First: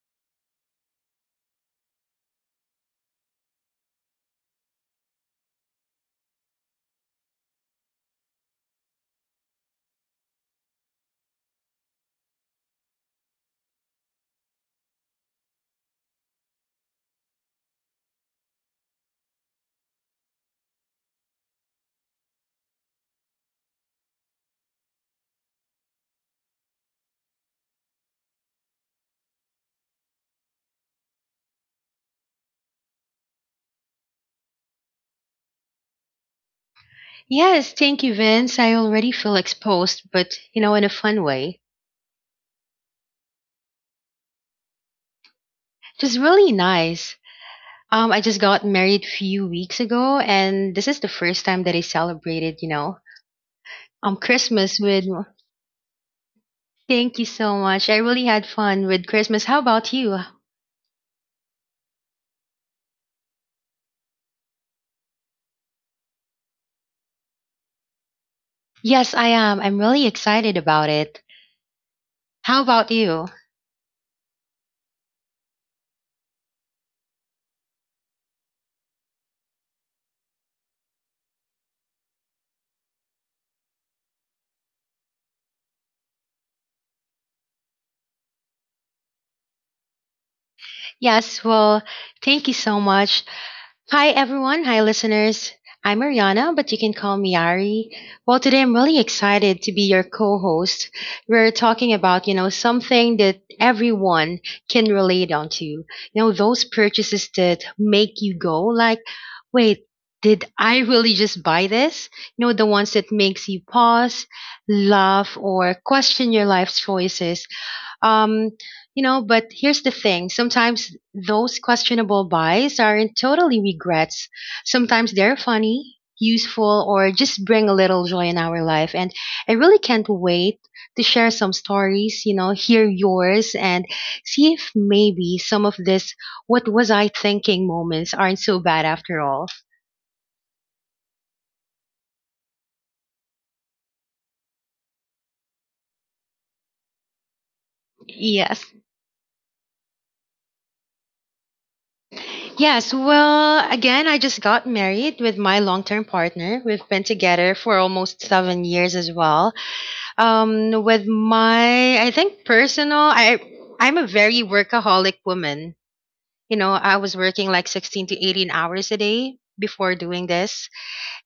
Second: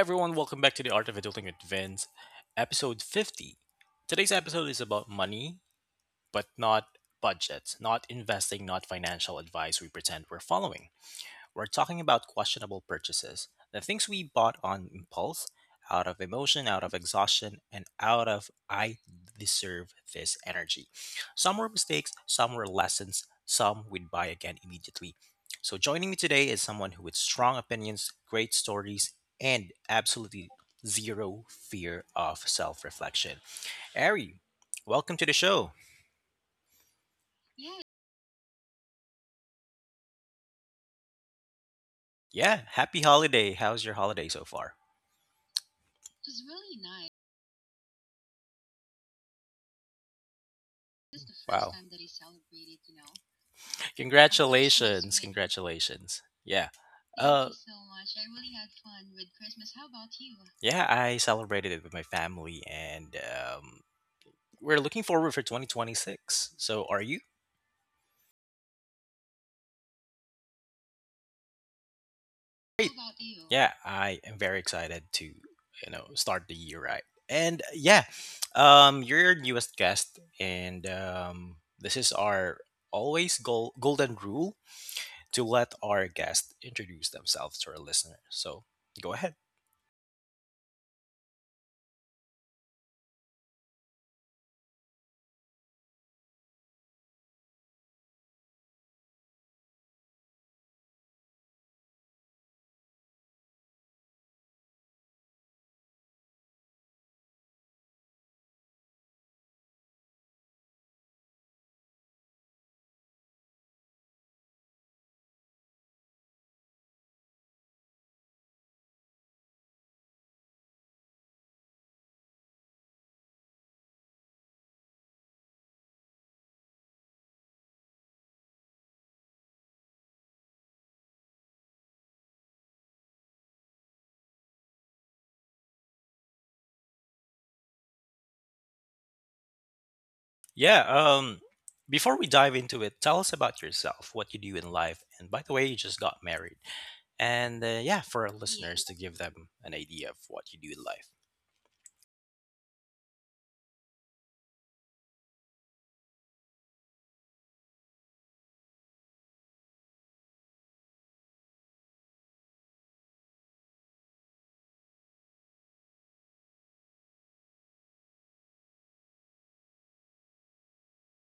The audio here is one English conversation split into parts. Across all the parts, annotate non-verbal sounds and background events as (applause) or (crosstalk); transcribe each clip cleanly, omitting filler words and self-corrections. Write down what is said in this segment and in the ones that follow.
everyone. Welcome back to the Art of Adulting with Vince, episode 50. Today's episode is about money, but not budgets, not investing, not financial advice we pretend we're following. We're talking about questionable purchases, the things we bought on impulse, out of emotion, out of exhaustion, and out of I deserve this energy. Some were mistakes, some were lessons, some we'd buy again immediately. So, joining me today is someone who with strong opinions, great stories, and absolutely zero fear of self reflection. Ari, welcome to the show. Yes, thank you, Vince. I already feel exposed, but you know, in a fun way. Yeah, happy holiday. How's your holiday so far? It was really nice. I just got married few weeks ago, and this is the first time Wow. that I celebrated, you know, Christmas with. Congratulations. Congratulations. Yeah. Thank you Uh so much. I really had fun with Christmas. How about you? yeah, I celebrated it with my family, and we're looking forward for 2026. So are you? Yes, I am. I'm really excited about it. How Great. about How? you? Yeah, I am very excited to, you know, start the year right. And yeah, you're our newest guest, and this is our always goal golden rule to let our guest introduce themselves to our listeners. So go ahead. Yes, well, thank you so much. Hi everyone, hi listeners. I'm Ariana, but you can call me Ari. Well, today I'm really excited to be your co-host. We're talking about, you know, something that everyone can relate on to. You know, those purchases that make you go like, wait, did I really just buy this? You know, the ones that makes you pause, laugh, or question your life's choices um, you know, but here's the thing. Sometimes those questionable buys aren't totally regrets. Sometimes they're funny, useful, or just bring a little joy in our life. And I really can't wait to share some stories, you know, hear yours and see if maybe some of this what was I thinking moments aren't so bad after all. Yeah. Before we dive into it, tell us about yourself, what you do in life, and by the way, you just got married. And yeah, for our Yes. listeners, to give them an idea of what you do in life. Yes. Well, again, I just got married with my long term partner. We've been together for almost seven years as well. With my, I think personal, I'm a very workaholic woman. You know, I was working like 16 to 18 hours a day before doing this,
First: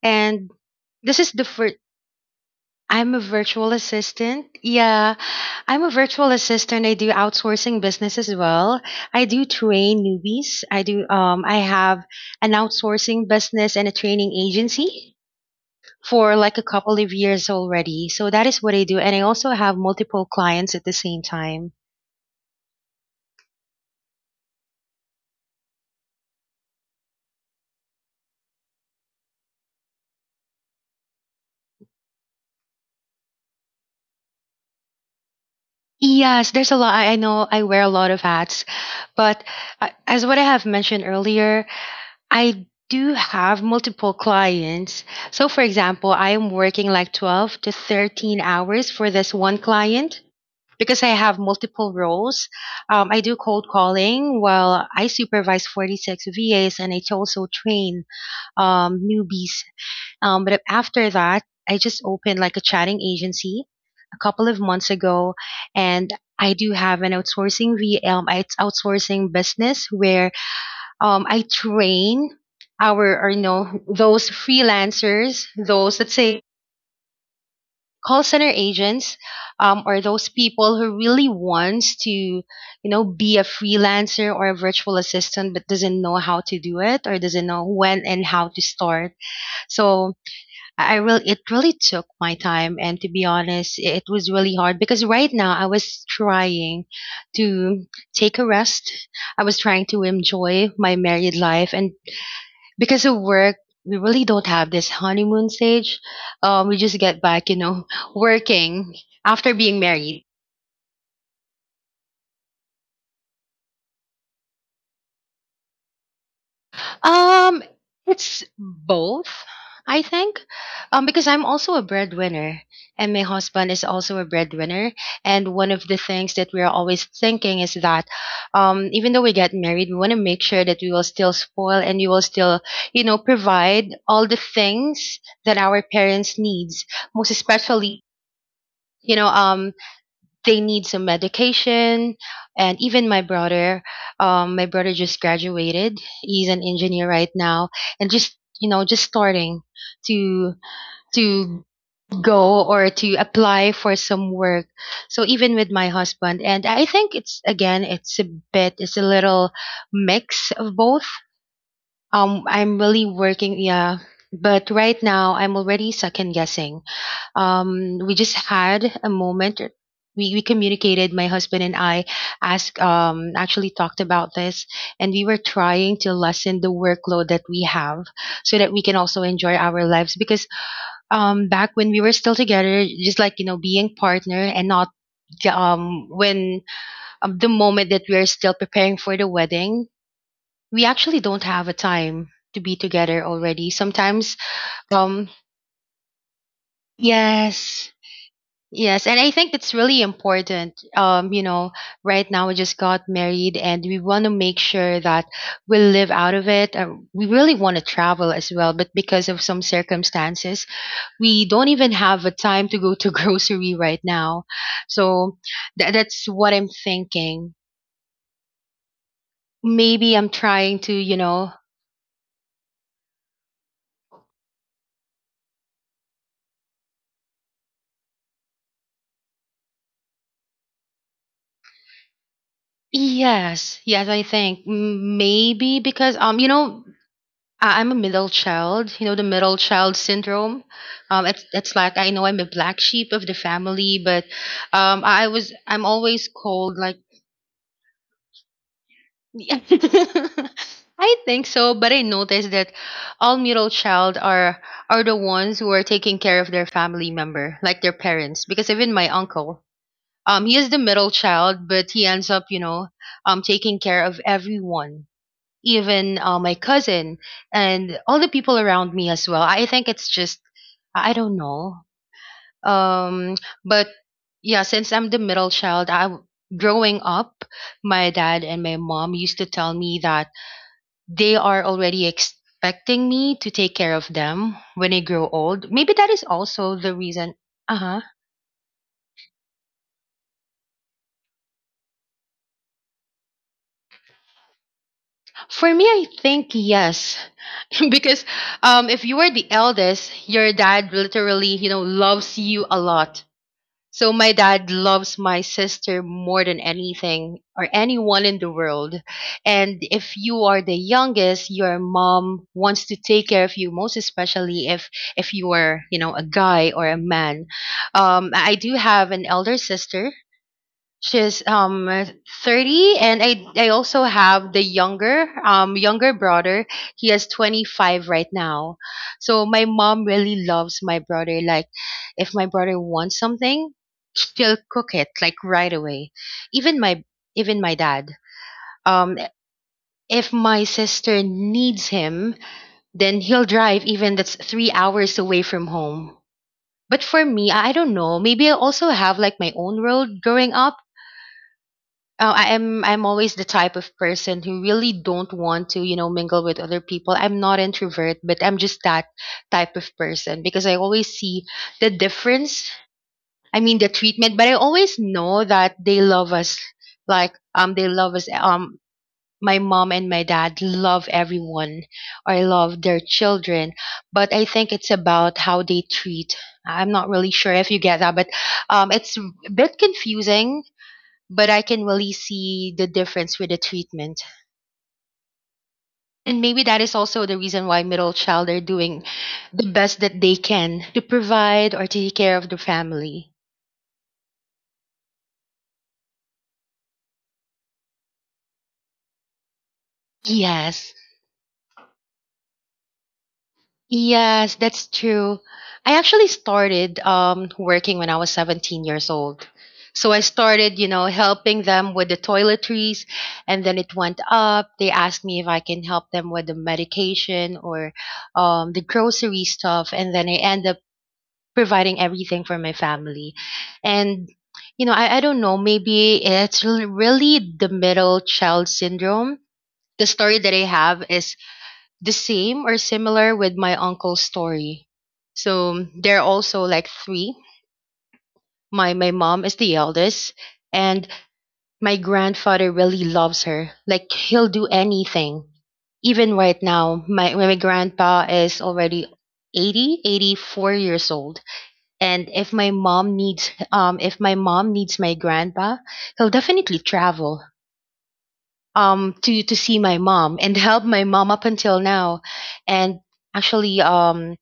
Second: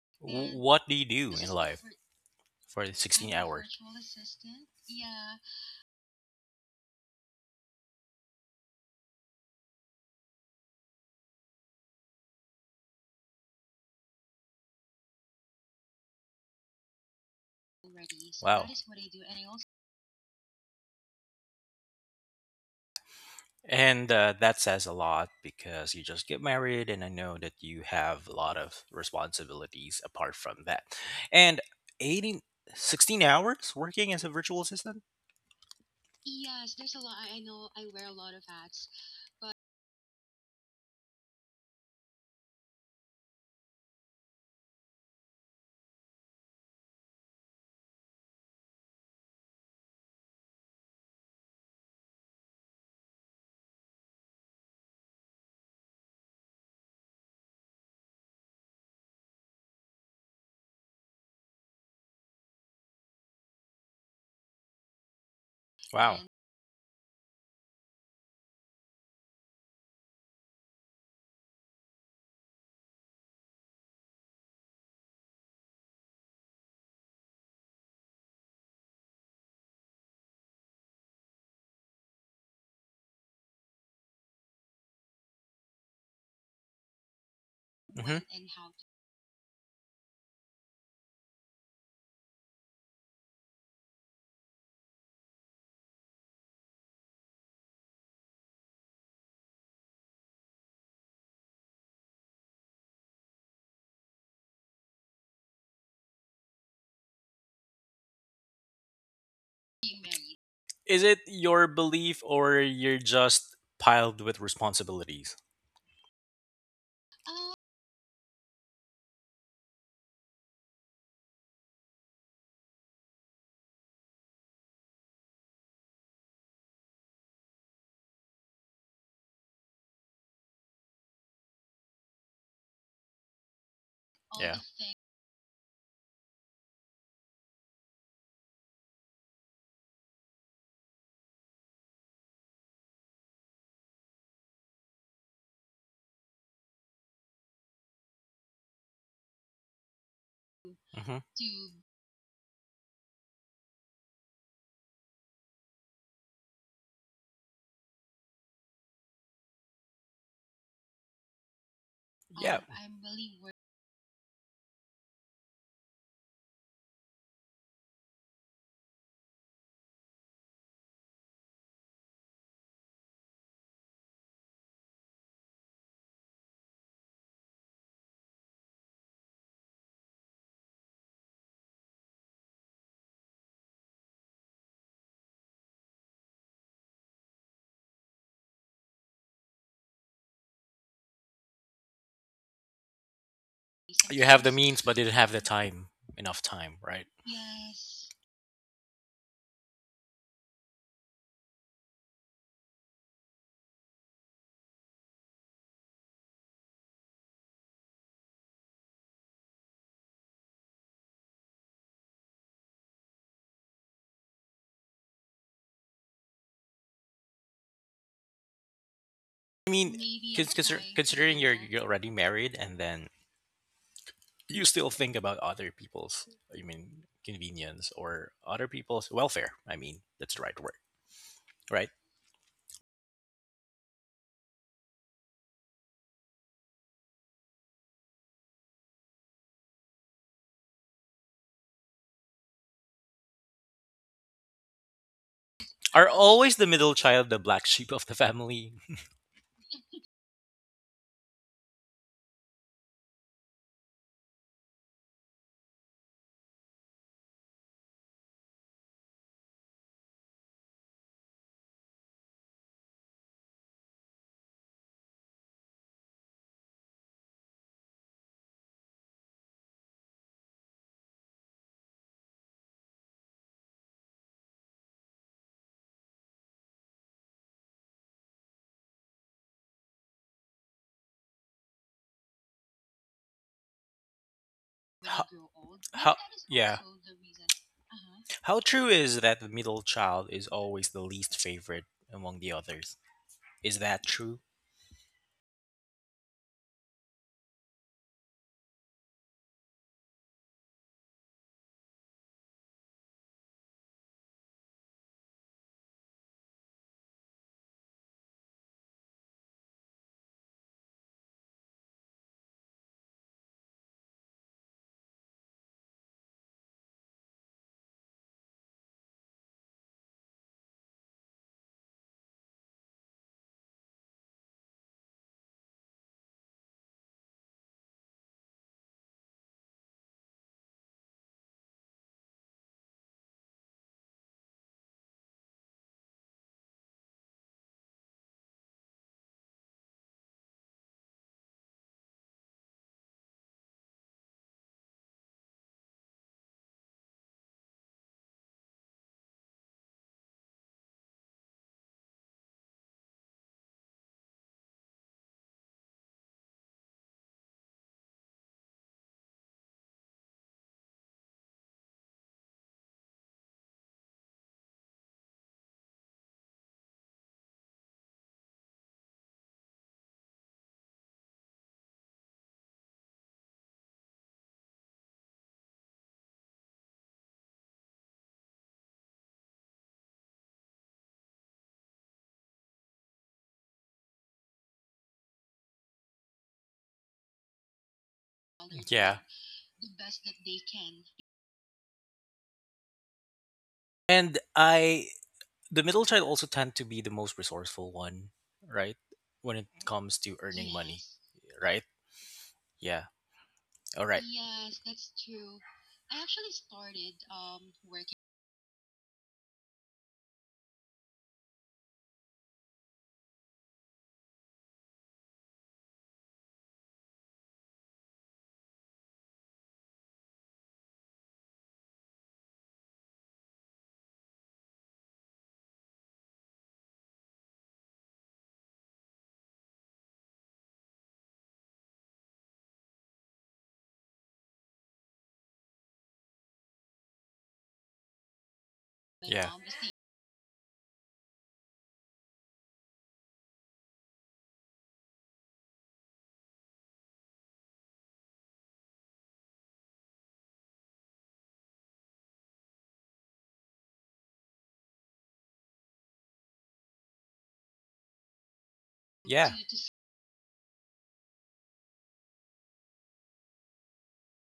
and What do you this is do the in first. life for I'm a 16 virtual hours? assistant. Yeah, I'm a virtual assistant. I do outsourcing business as well. I do train newbies. I do. I have an outsourcing business and a training agency for like a couple of years already. So that is Wow. what I do. And I also have multiple clients at the same time. And that says a lot because you just get married, and I know that you have a lot of responsibilities apart from that. And 18, 16 hours working as a virtual assistant? Yes, there's a lot. I know I wear a lot of hats, but as what I have mentioned earlier, I do have multiple clients. So, for example, I am working like 12 to 13 hours for this one client, because I have multiple roles. I do cold calling while I supervise 46 VAs and I also train, newbies. But after that, I just opened like a chatting agency a couple of months ago, and Wow. I do have an outsourcing VM, it's outsourcing business where, I train our or you know those freelancers, those let's say call center agents, or those people who really wants to you know be a freelancer or a virtual assistant but doesn't know how to do it or doesn't know when Hmm. and how to start. So I really it really took my time, and to be honest it was really hard because right now I was trying to take a rest. I was trying to enjoy my married life, and because of work we really don't have this honeymoon stage. We just get back you know (laughs) working after being married. Is it your belief, or you're just piled with responsibilities? um it's both. I think, because I'm also a breadwinner and my husband is also a breadwinner, and one of the things that we're always thinking is that, even though we get married we want to make sure that we will still spoil and we will still, you know, provide all the things that our parents needs, most especially, you know, they need some medication. And even my brother, my brother just graduated, he's an engineer right now and just, you know, just starting to Hmm. to go or to apply for some work. So even with my husband, and I think it's again, it's a bit, it's a little mix of both. Yeah, I'm really working, yeah, but right now I'm already second guessing. We just had a moment. We communicated, my husband and I asked, actually talked about this, and we were trying to lessen the workload that we have so that we can also enjoy our lives. Because, back when we were still together, just like, you know, being partner and not the, when the moment that we are still preparing for the wedding, we actually don't have a time to be together already. you Sometimes, have the means but didn't um, have the time, enough time, right? yes, yes, and I think it's really important. You know, right now we just got married and we want to make sure that we live out of it. We really want to travel as well, but because of some circumstances, we don't even have a time to go to (laughs) grocery right now. So that's what I'm thinking. I mean, Maybe I'm trying to, you considering know, you're already married and then you still think about other people's, I mean, convenience or other people's welfare. I mean, that's the right word, right? yes, yes, I think, maybe because, you know, I'm a middle child, you know, the middle child syndrome. It's like I know I'm a black sheep of the family, but, I'm Are always always the called middle like child the black sheep of the family? (laughs) I think so, but I noticed that all middle child are the ones who are taking care of their family member, like their parents, because even my uncle, he is the middle child, but he ends up, you know, taking care of everyone, even my cousin and all the people around me as well. I think it's just I don't know. Um, but yeah, since I'm the middle child, growing up, my dad and my mom used to tell me that they are already expecting me to take care of them when I grow (laughs) old. Maybe that how, is also yeah. the reason. Uh huh. How true is that the middle child is always the least favorite among the others? Is that true? For me, I think yes, (laughs) because, if you are the eldest, your dad literally, you know, loves you a lot. So my dad loves my sister more than anything or anyone in the world. And if you are the youngest, your mom wants to take care of you, most especially if you are, you know, a guy or a man. I do have an elder sister. She's 30, and I also have the younger younger brother. He is 25 right now. So my mom really loves my brother, like if my brother wants something, she'll cook it like right away. Even my even my dad. Um if my sister needs him, then he'll drive even that's 3 hours away from home. But for me, I don't know. Maybe I also have like my own world growing up. Oh, I'm always the type of person who really don't want to, you know, mingle with other people. I'm not introvert, but I'm just that type of person because I always see the difference. I mean the treatment, but I always know that they love us. Like they love us, my mom and my dad love everyone or love their children. But I think it's about how they treat. I'm not really sure if you get that, but, it's a bit confusing, but I can really see the difference with the treatment. And maybe that is also the reason why middle child are doing Yeah. the best that they can to provide or take care of the family. And I, the middle child also tend to be the most resourceful one, right? When it comes to earning Yes. money, right? Yeah. All right. Yes, that's true. I actually started working when I was 17 years old. So I started, you know, helping them with the toiletries, and then it went up. They asked me if I can help them with the medication or the grocery stuff, and then I end up providing everything for my family. And, you know, I don't know, maybe it's really the middle child syndrome. The story that I have is the same or similar with my uncle's story. So they're also like three. My mom Yeah. is the eldest and my grandfather really loves her. Like he'll do anything. Even right now, my grandpa is already 84 years old. And if my mom needs, if my mom needs my grandpa, he'll definitely travel to Yeah. to see my mom and help my mom up until now. And actually,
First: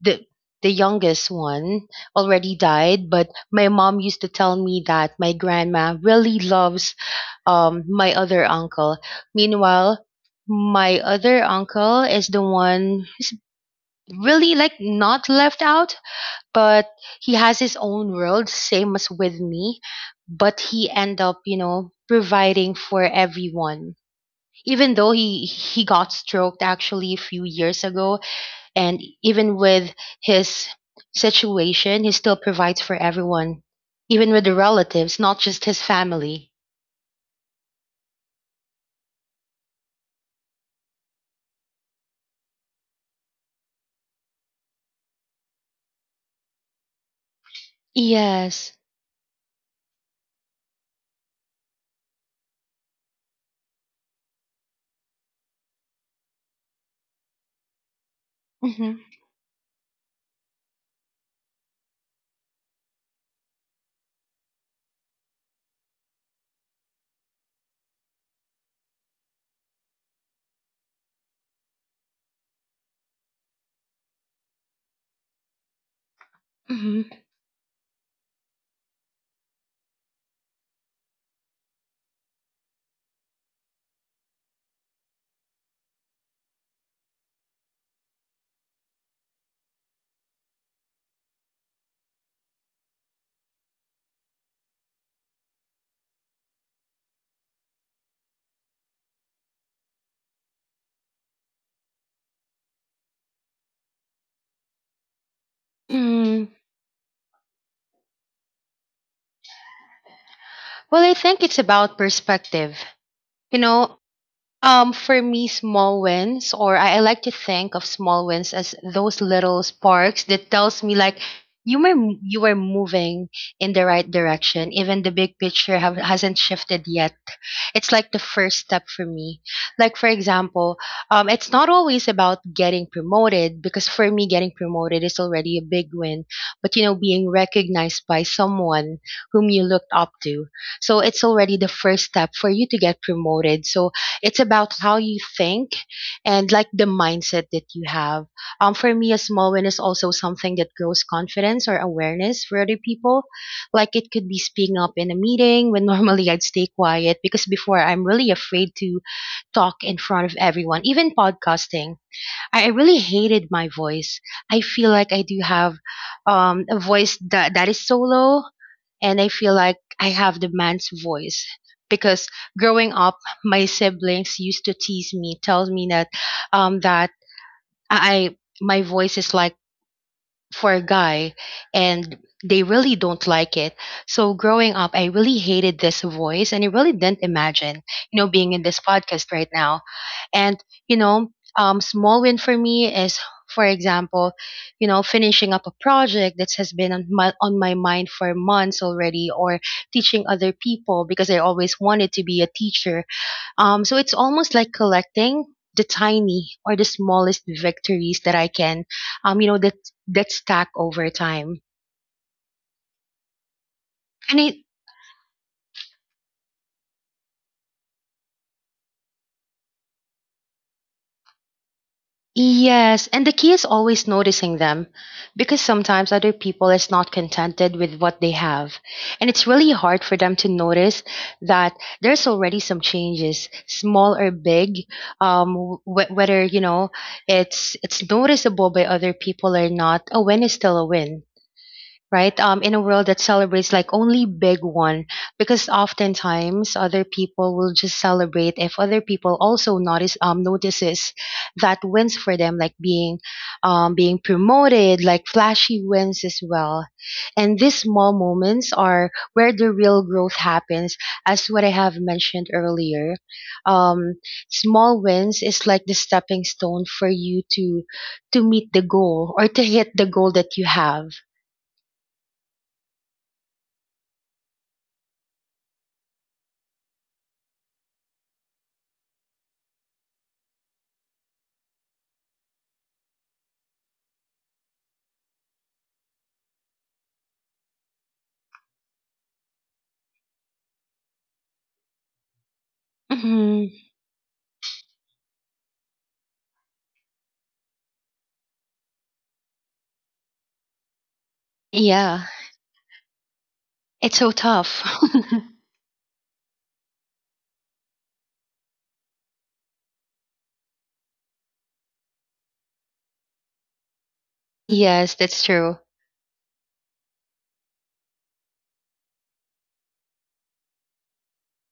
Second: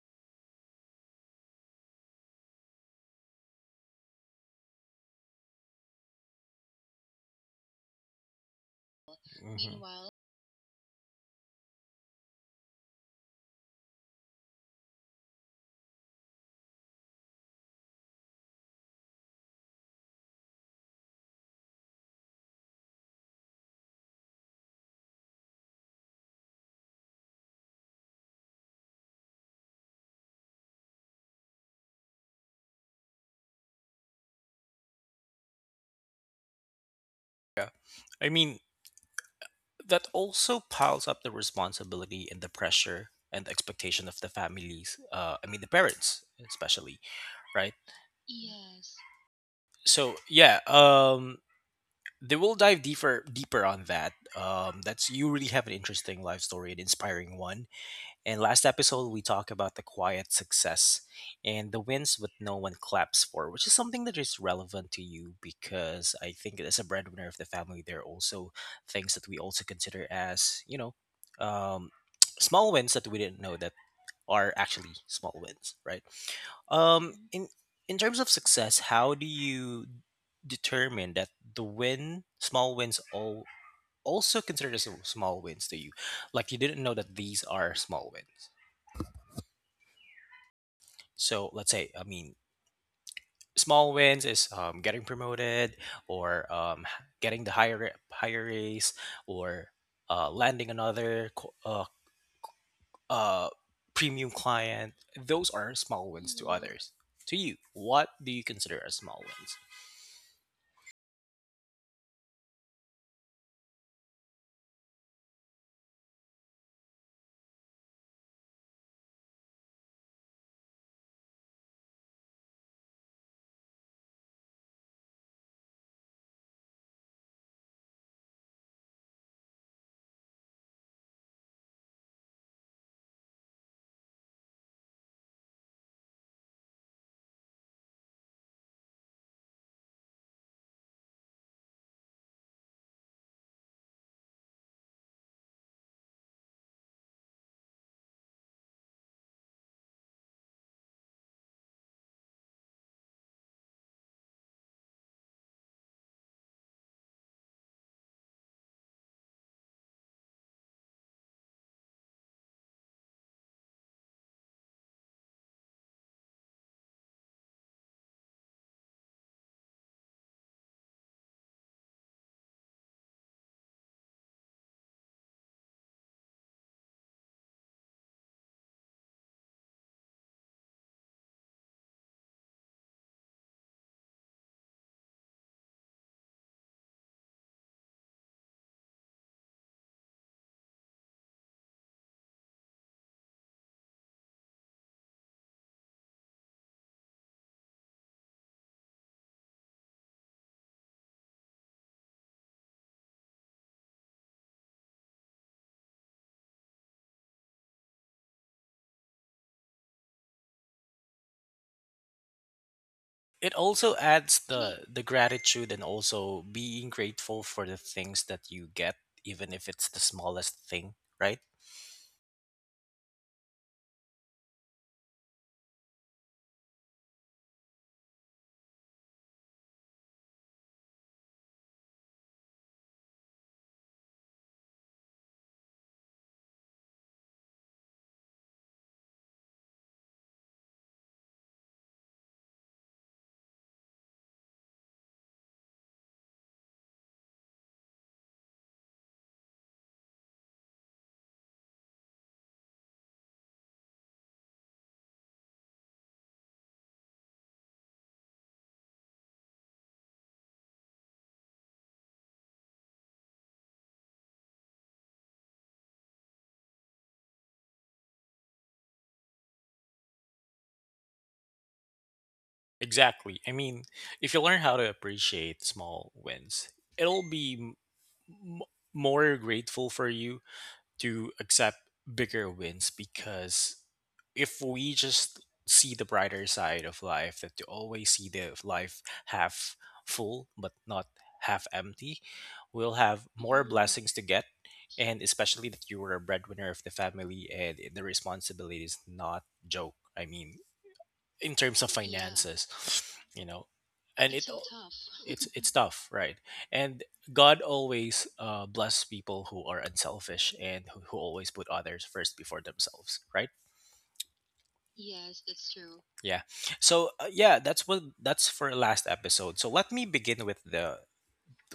the youngest one already died, but my mom used to tell me that my grandma really loves, my other uncle. Meanwhile Mhm. my other uncle is the one really like not left out, but he has his own world same as with me. But he end up, you know, providing for everyone, even though he got stroked actually a few years ago. And even with his situation he still provides for everyone, even with the relatives, not just his family. Yeah. I mean, that also piles up the responsibility and the pressure and the expectation of the families. I mean, the parents especially, right? Yes. So yeah. They will dive deeper on that. That's, you really have an interesting life story, an inspiring one. And last Hmm. episode we talked about the quiet success and the wins with no one claps for, which is something that is relevant to you, because I think as a breadwinner of the family, there are also things that we also consider as, you know, um (tsk) small wins that we didn't know that are actually small wins, right? Um, Hmm. in in terms of success, how do you determine that the win, small wins, all also considered as small wins to you? Like you didn't know that these are small wins. So let's say, I mean, small wins is getting promoted, or getting the higher raise, or landing another uh, premium client. Those aren't small wins to Mm. others. To you, what do you consider as small wins? Well, I think it's about perspective. You know, for me, small wins, or I like to think of small wins as those little sparks that tells me like you are moving in the right direction. Even the big picture hasn't shifted yet. It's like the first step for me. Like for example, it's not always about getting promoted because for me, getting promoted is already a big win. But you know, being recognized by someone whom you looked up to, so it's already the first step for you to get promoted. So it's about how you think and like the mindset that you have. For me, a small win is also something that grows confidence or awareness for other people. Like it could be speaking up in a meeting when (laughs) normally I'd stay quiet because before I'm really afraid to talk in front of everyone, even podcasting. I really hated my voice. I feel like I do have a voice that is so low, and I feel like I have the man's voice because growing up, my siblings used to tease me, tell me that that I my voice is like for a guy, and they really don't like it. So growing up, I really hated this voice and I really didn't imagine, you know, being in this podcast right now. And, you know, small win for me is, for example, you know, finishing up a project that has been on on my mind for months already, or teaching other people because I always wanted to be a teacher. So it's almost like collecting the tiny or the smallest victories that I can, that stack over time. It also adds And it the gratitude and also being grateful for the things that you get, even if it's the smallest thing, right? Yes, and the key is always noticing them, because sometimes other people is not contented with what they have, and it's really hard for them to notice that there's already some changes, small or big, whether you know it's noticeable by other people or not. A win is still a win, right? In a world that celebrates like only big one, because oftentimes other people will just celebrate if other people also notices that wins for them, like being promoted, like flashy wins as well. And these small moments are where the real growth happens, as what I have mentioned earlier. Um, Small wins is like the stepping stone for you to meet the goal or to hit the goal that you have. Exactly. I mean, if you learn how to appreciate small wins, it'll be m- more grateful for you to accept bigger wins. Because if we just see the brighter side of life, that to always see the life half full but not half empty, we'll have more Mm. blessings to get. And especially that you were a breadwinner of the family, and the responsibility is not joke. I mean, in terms of Yeah, finances, you know, it's and so tough. (laughs) it's (laughs) it's tough, right? And god always bless people who are unselfish and who, always put others first before themselves, right? Yes, that's true. Yeah. So yeah, that's what, that's for last episode. So let me begin with the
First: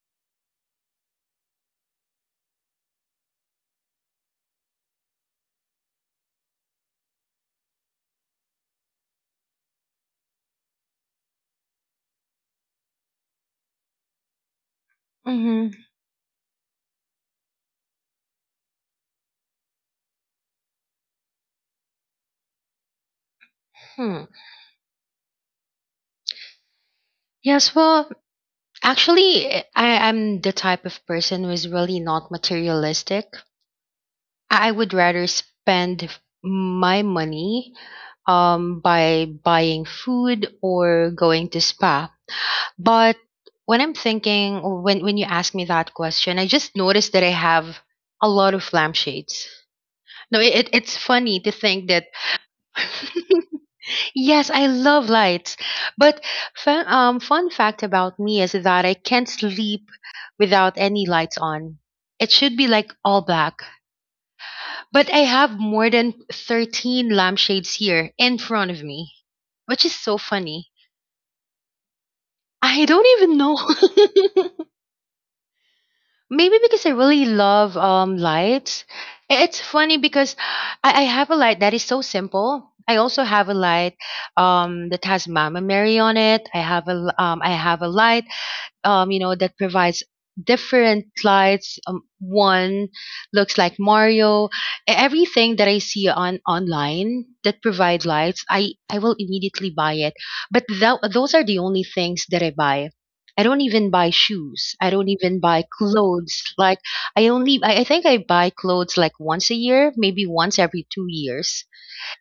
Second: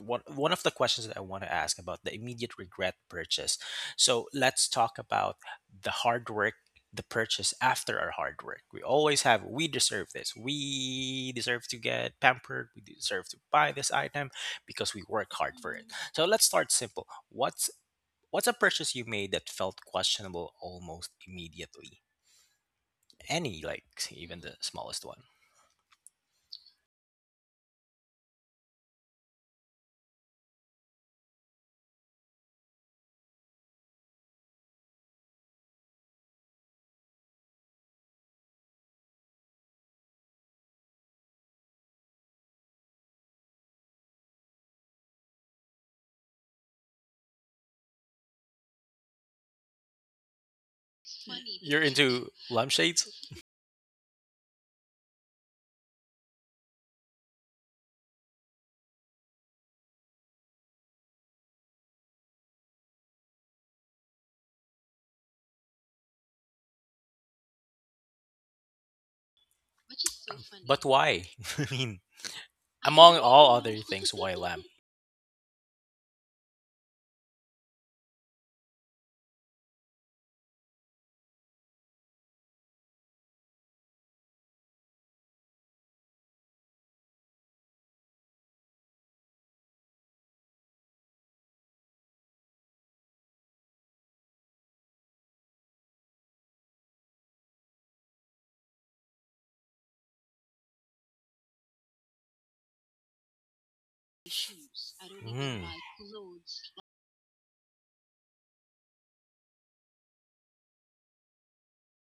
one of the questions that I want to ask about the immediate regret purchase. So let's talk about the hard work, the purchase after our hard work. We always have we deserve this. We deserve to get pampered. We deserve to buy this item because we work hard Hmm. for it. So let's start simple. What's a purchase you made that felt questionable almost immediately? Any like Hmm. even the smallest one. Yes, well, actually, I am the type of person who is really not materialistic. I would rather spend my money by buying food or going to spa. But when I'm thinking, or when you ask me that question, I just noticed that I have a lot of lampshades. No, it's funny to You're think that. into lampshades, (laughs) Yes, I love lights. But fun fact about me is that I can't sleep without any lights on. It should be like all black. But I have more than 13 lampshades here in front of me, which is so funny. but why? (laughs) I mean, I don't among even all know. other things, YLAM. (laughs) Maybe because I really love lights. I- It's funny because I have a light that is so simple. I also have a light that has Mama Mary on it. I have a I have a light you know, that provides different lights. One looks like Mario. E- Everything that I see on online that provide lights, I will immediately buy it. But tho- those are the only things that I buy. I don't even buy shoes. I don't even buy Mm, clothes. Like I think I buy clothes like once a year, maybe once every 2 years,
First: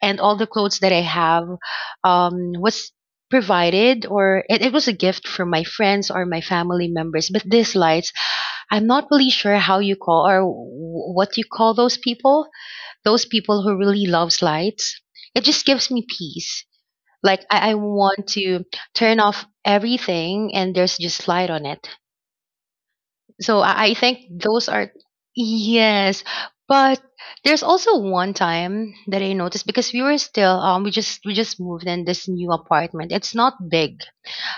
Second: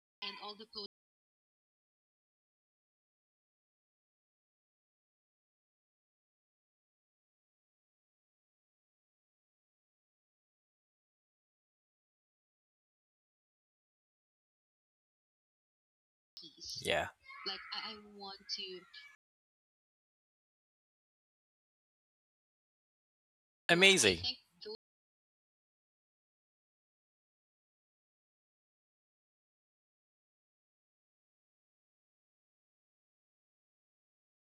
and all the clothes that I have was provided, or it was a gift from my friends or my family members. But these lights, I'm not really sure how you call or wh- what you call those people. Those people who really loves lights. It just gives me peace. yeah. Like I want to turn off everything and there's just light on it. So I Amazing. think those are. Yes. But there's also one time that I noticed because we were still we just moved in this new apartment. It's not big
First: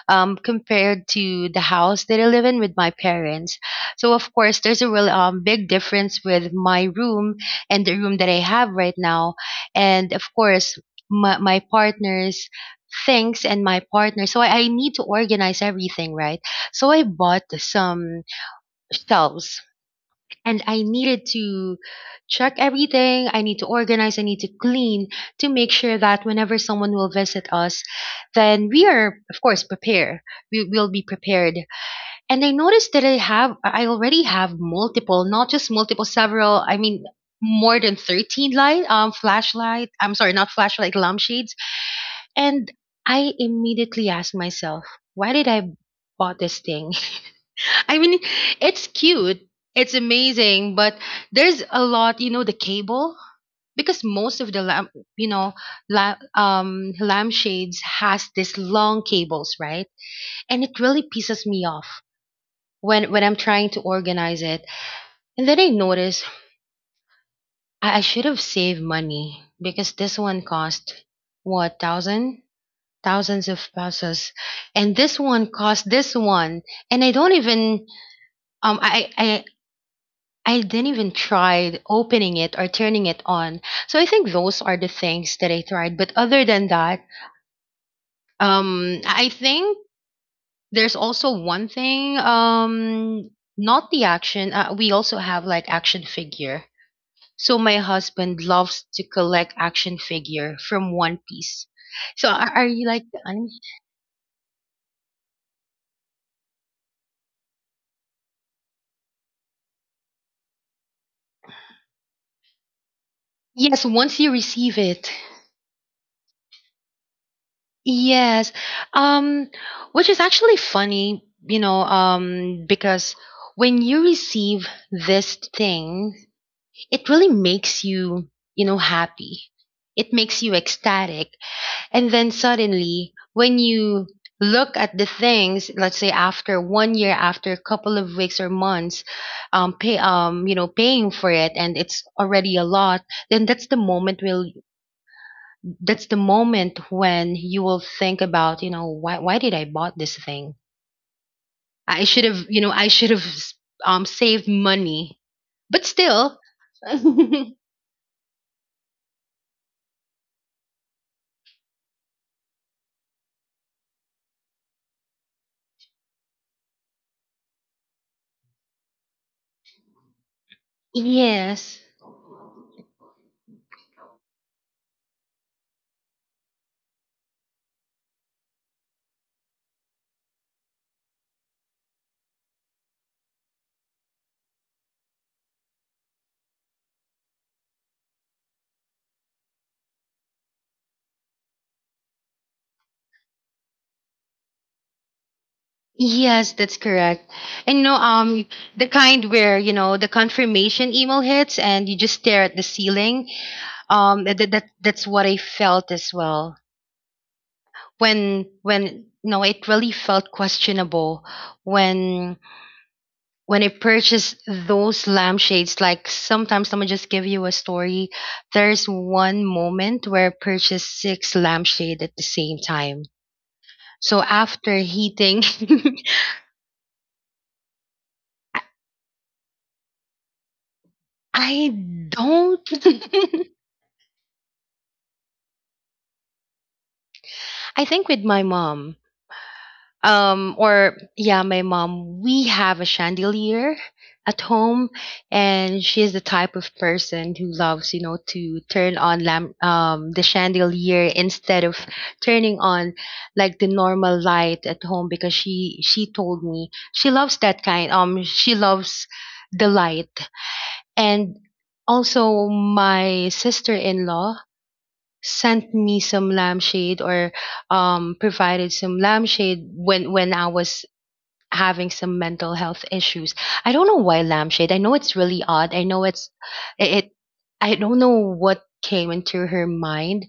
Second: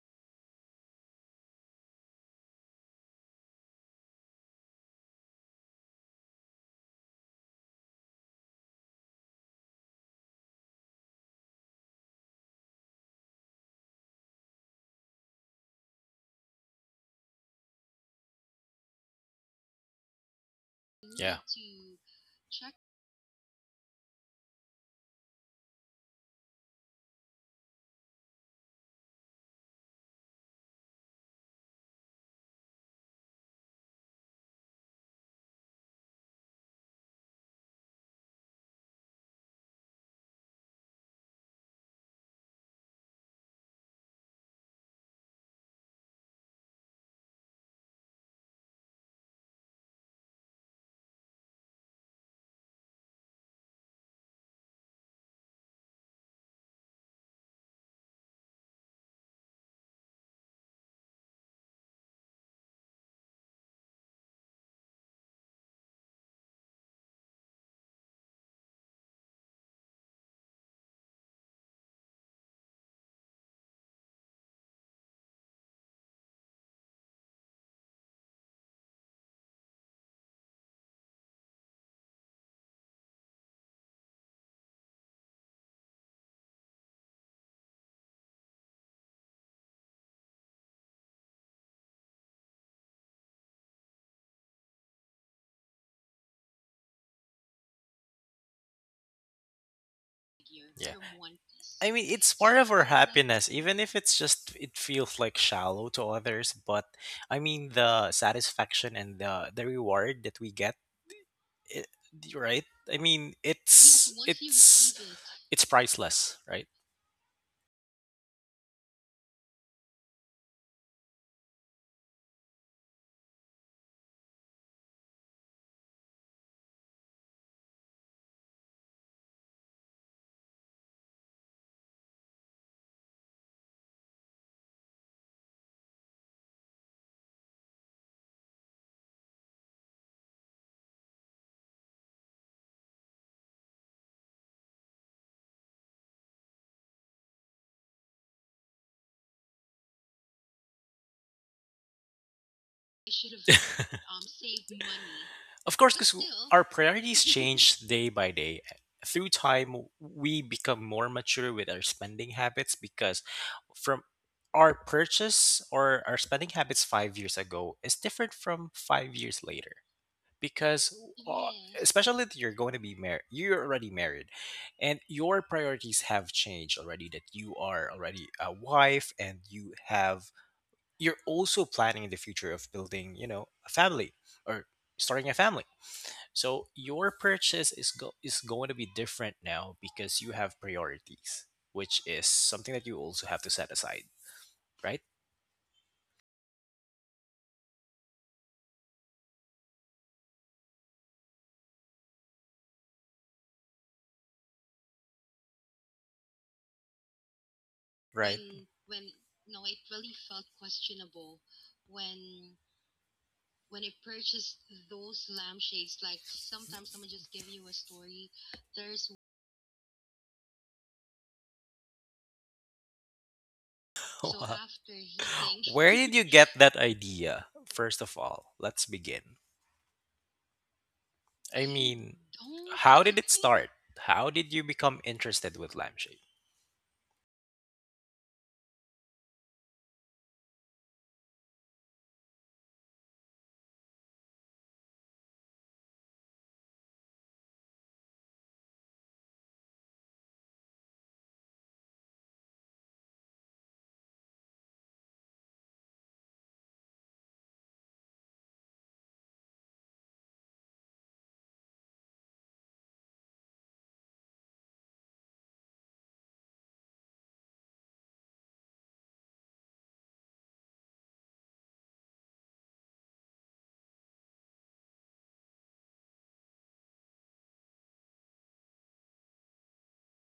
compared to the house that I live in with my parents. So of course there's a real big difference with my room and the room that I have right now. And of course my partner's things and my partner. So I need to organize everything, right? So I bought some shelves, and I needed Yeah. to check everything. I need to organize, I need to clean to make sure that whenever someone will visit us, then we are of course prepared. We will be prepared. And I noticed that I already have multiple, not just multiple, several, I mean more than 13 light flashlight, I'm sorry, not flashlight, lampshades, and I immediately asked myself, why did I bought this thing? (laughs) I mean, it's cute. It's amazing, but there's a lot, you know, the cable because most of the lamp, you know, lampshades has these long cables, right? And it really pisses me off when I'm trying to organize it. And then I notice I should have saved money because this one cost what thousand thousands of pesos, and this one cost this one, and I don't even um I I I didn't even try opening it or turning it on. So I think those are the things that I tried. But other than that, I think there's also one thing, not the action. We also have like action figure. So my husband loves to collect action figure Yeah. from One Piece. I mean, So it's part are of our you like, the anime? happiness, even if it's just, it feels like shallow to others. But I mean, the satisfaction and the reward that we get, it, right? I mean, Yes, once you receive it. it's priceless, right? Yes. Um, which is actually funny, you know, because when you receive this thing, it really makes you, you know, happy. It makes you ecstatic. And then suddenly, when you look at the things, let's say after 1 year, after a couple of weeks or months, you know, paying for it, and it's already a lot, then that's the moment when you will think about, you know, why did I bought this thing, I should have, you know, I should have s- (laughs) saved money. Of But course, because still, our priorities (laughs) (laughs) change day by day. Through time, we become more mature with our spending habits. Because from our purchase or our spending habits 5 years ago is different from 5 years later. Because uh, yes. especially that you're going to be married, you're already married, and your priorities have changed already. That you are already a wife, and you have you're also planning the future of building, you know, a family, or starting a family. So your purchase is going to be different now because you have priorities, which is something that you also have to set aside, right? Yes, that's correct. And you know, the kind where you know the confirmation email hits and you just stare at the ceiling, that's what I felt as well, when (laughs) when you know it really felt questionable when I purchased those lampshades, like sometimes someone just give you a story. There's one moment where I purchased six lampshade at the same time. So Wow. after heating, Where (laughs) did you get that idea? First of all, let's begin. (laughs) I I mean, don't. how did it (laughs) start? How did you become interested with lampshade? I think with my mom. Or yeah my mom, we have a chandelier at home, and she is the type of person who loves, you know, to turn on lamp the chandelier instead of turning on like the normal light at home, because she told me she loves that kind, she loves the light. And also my sister-in-law sent me some lampshade or provided some lampshade when I was having some mental health issues. I don't know why lampshade. I know it's really odd. I know it's it, it I don't know what came into her mind,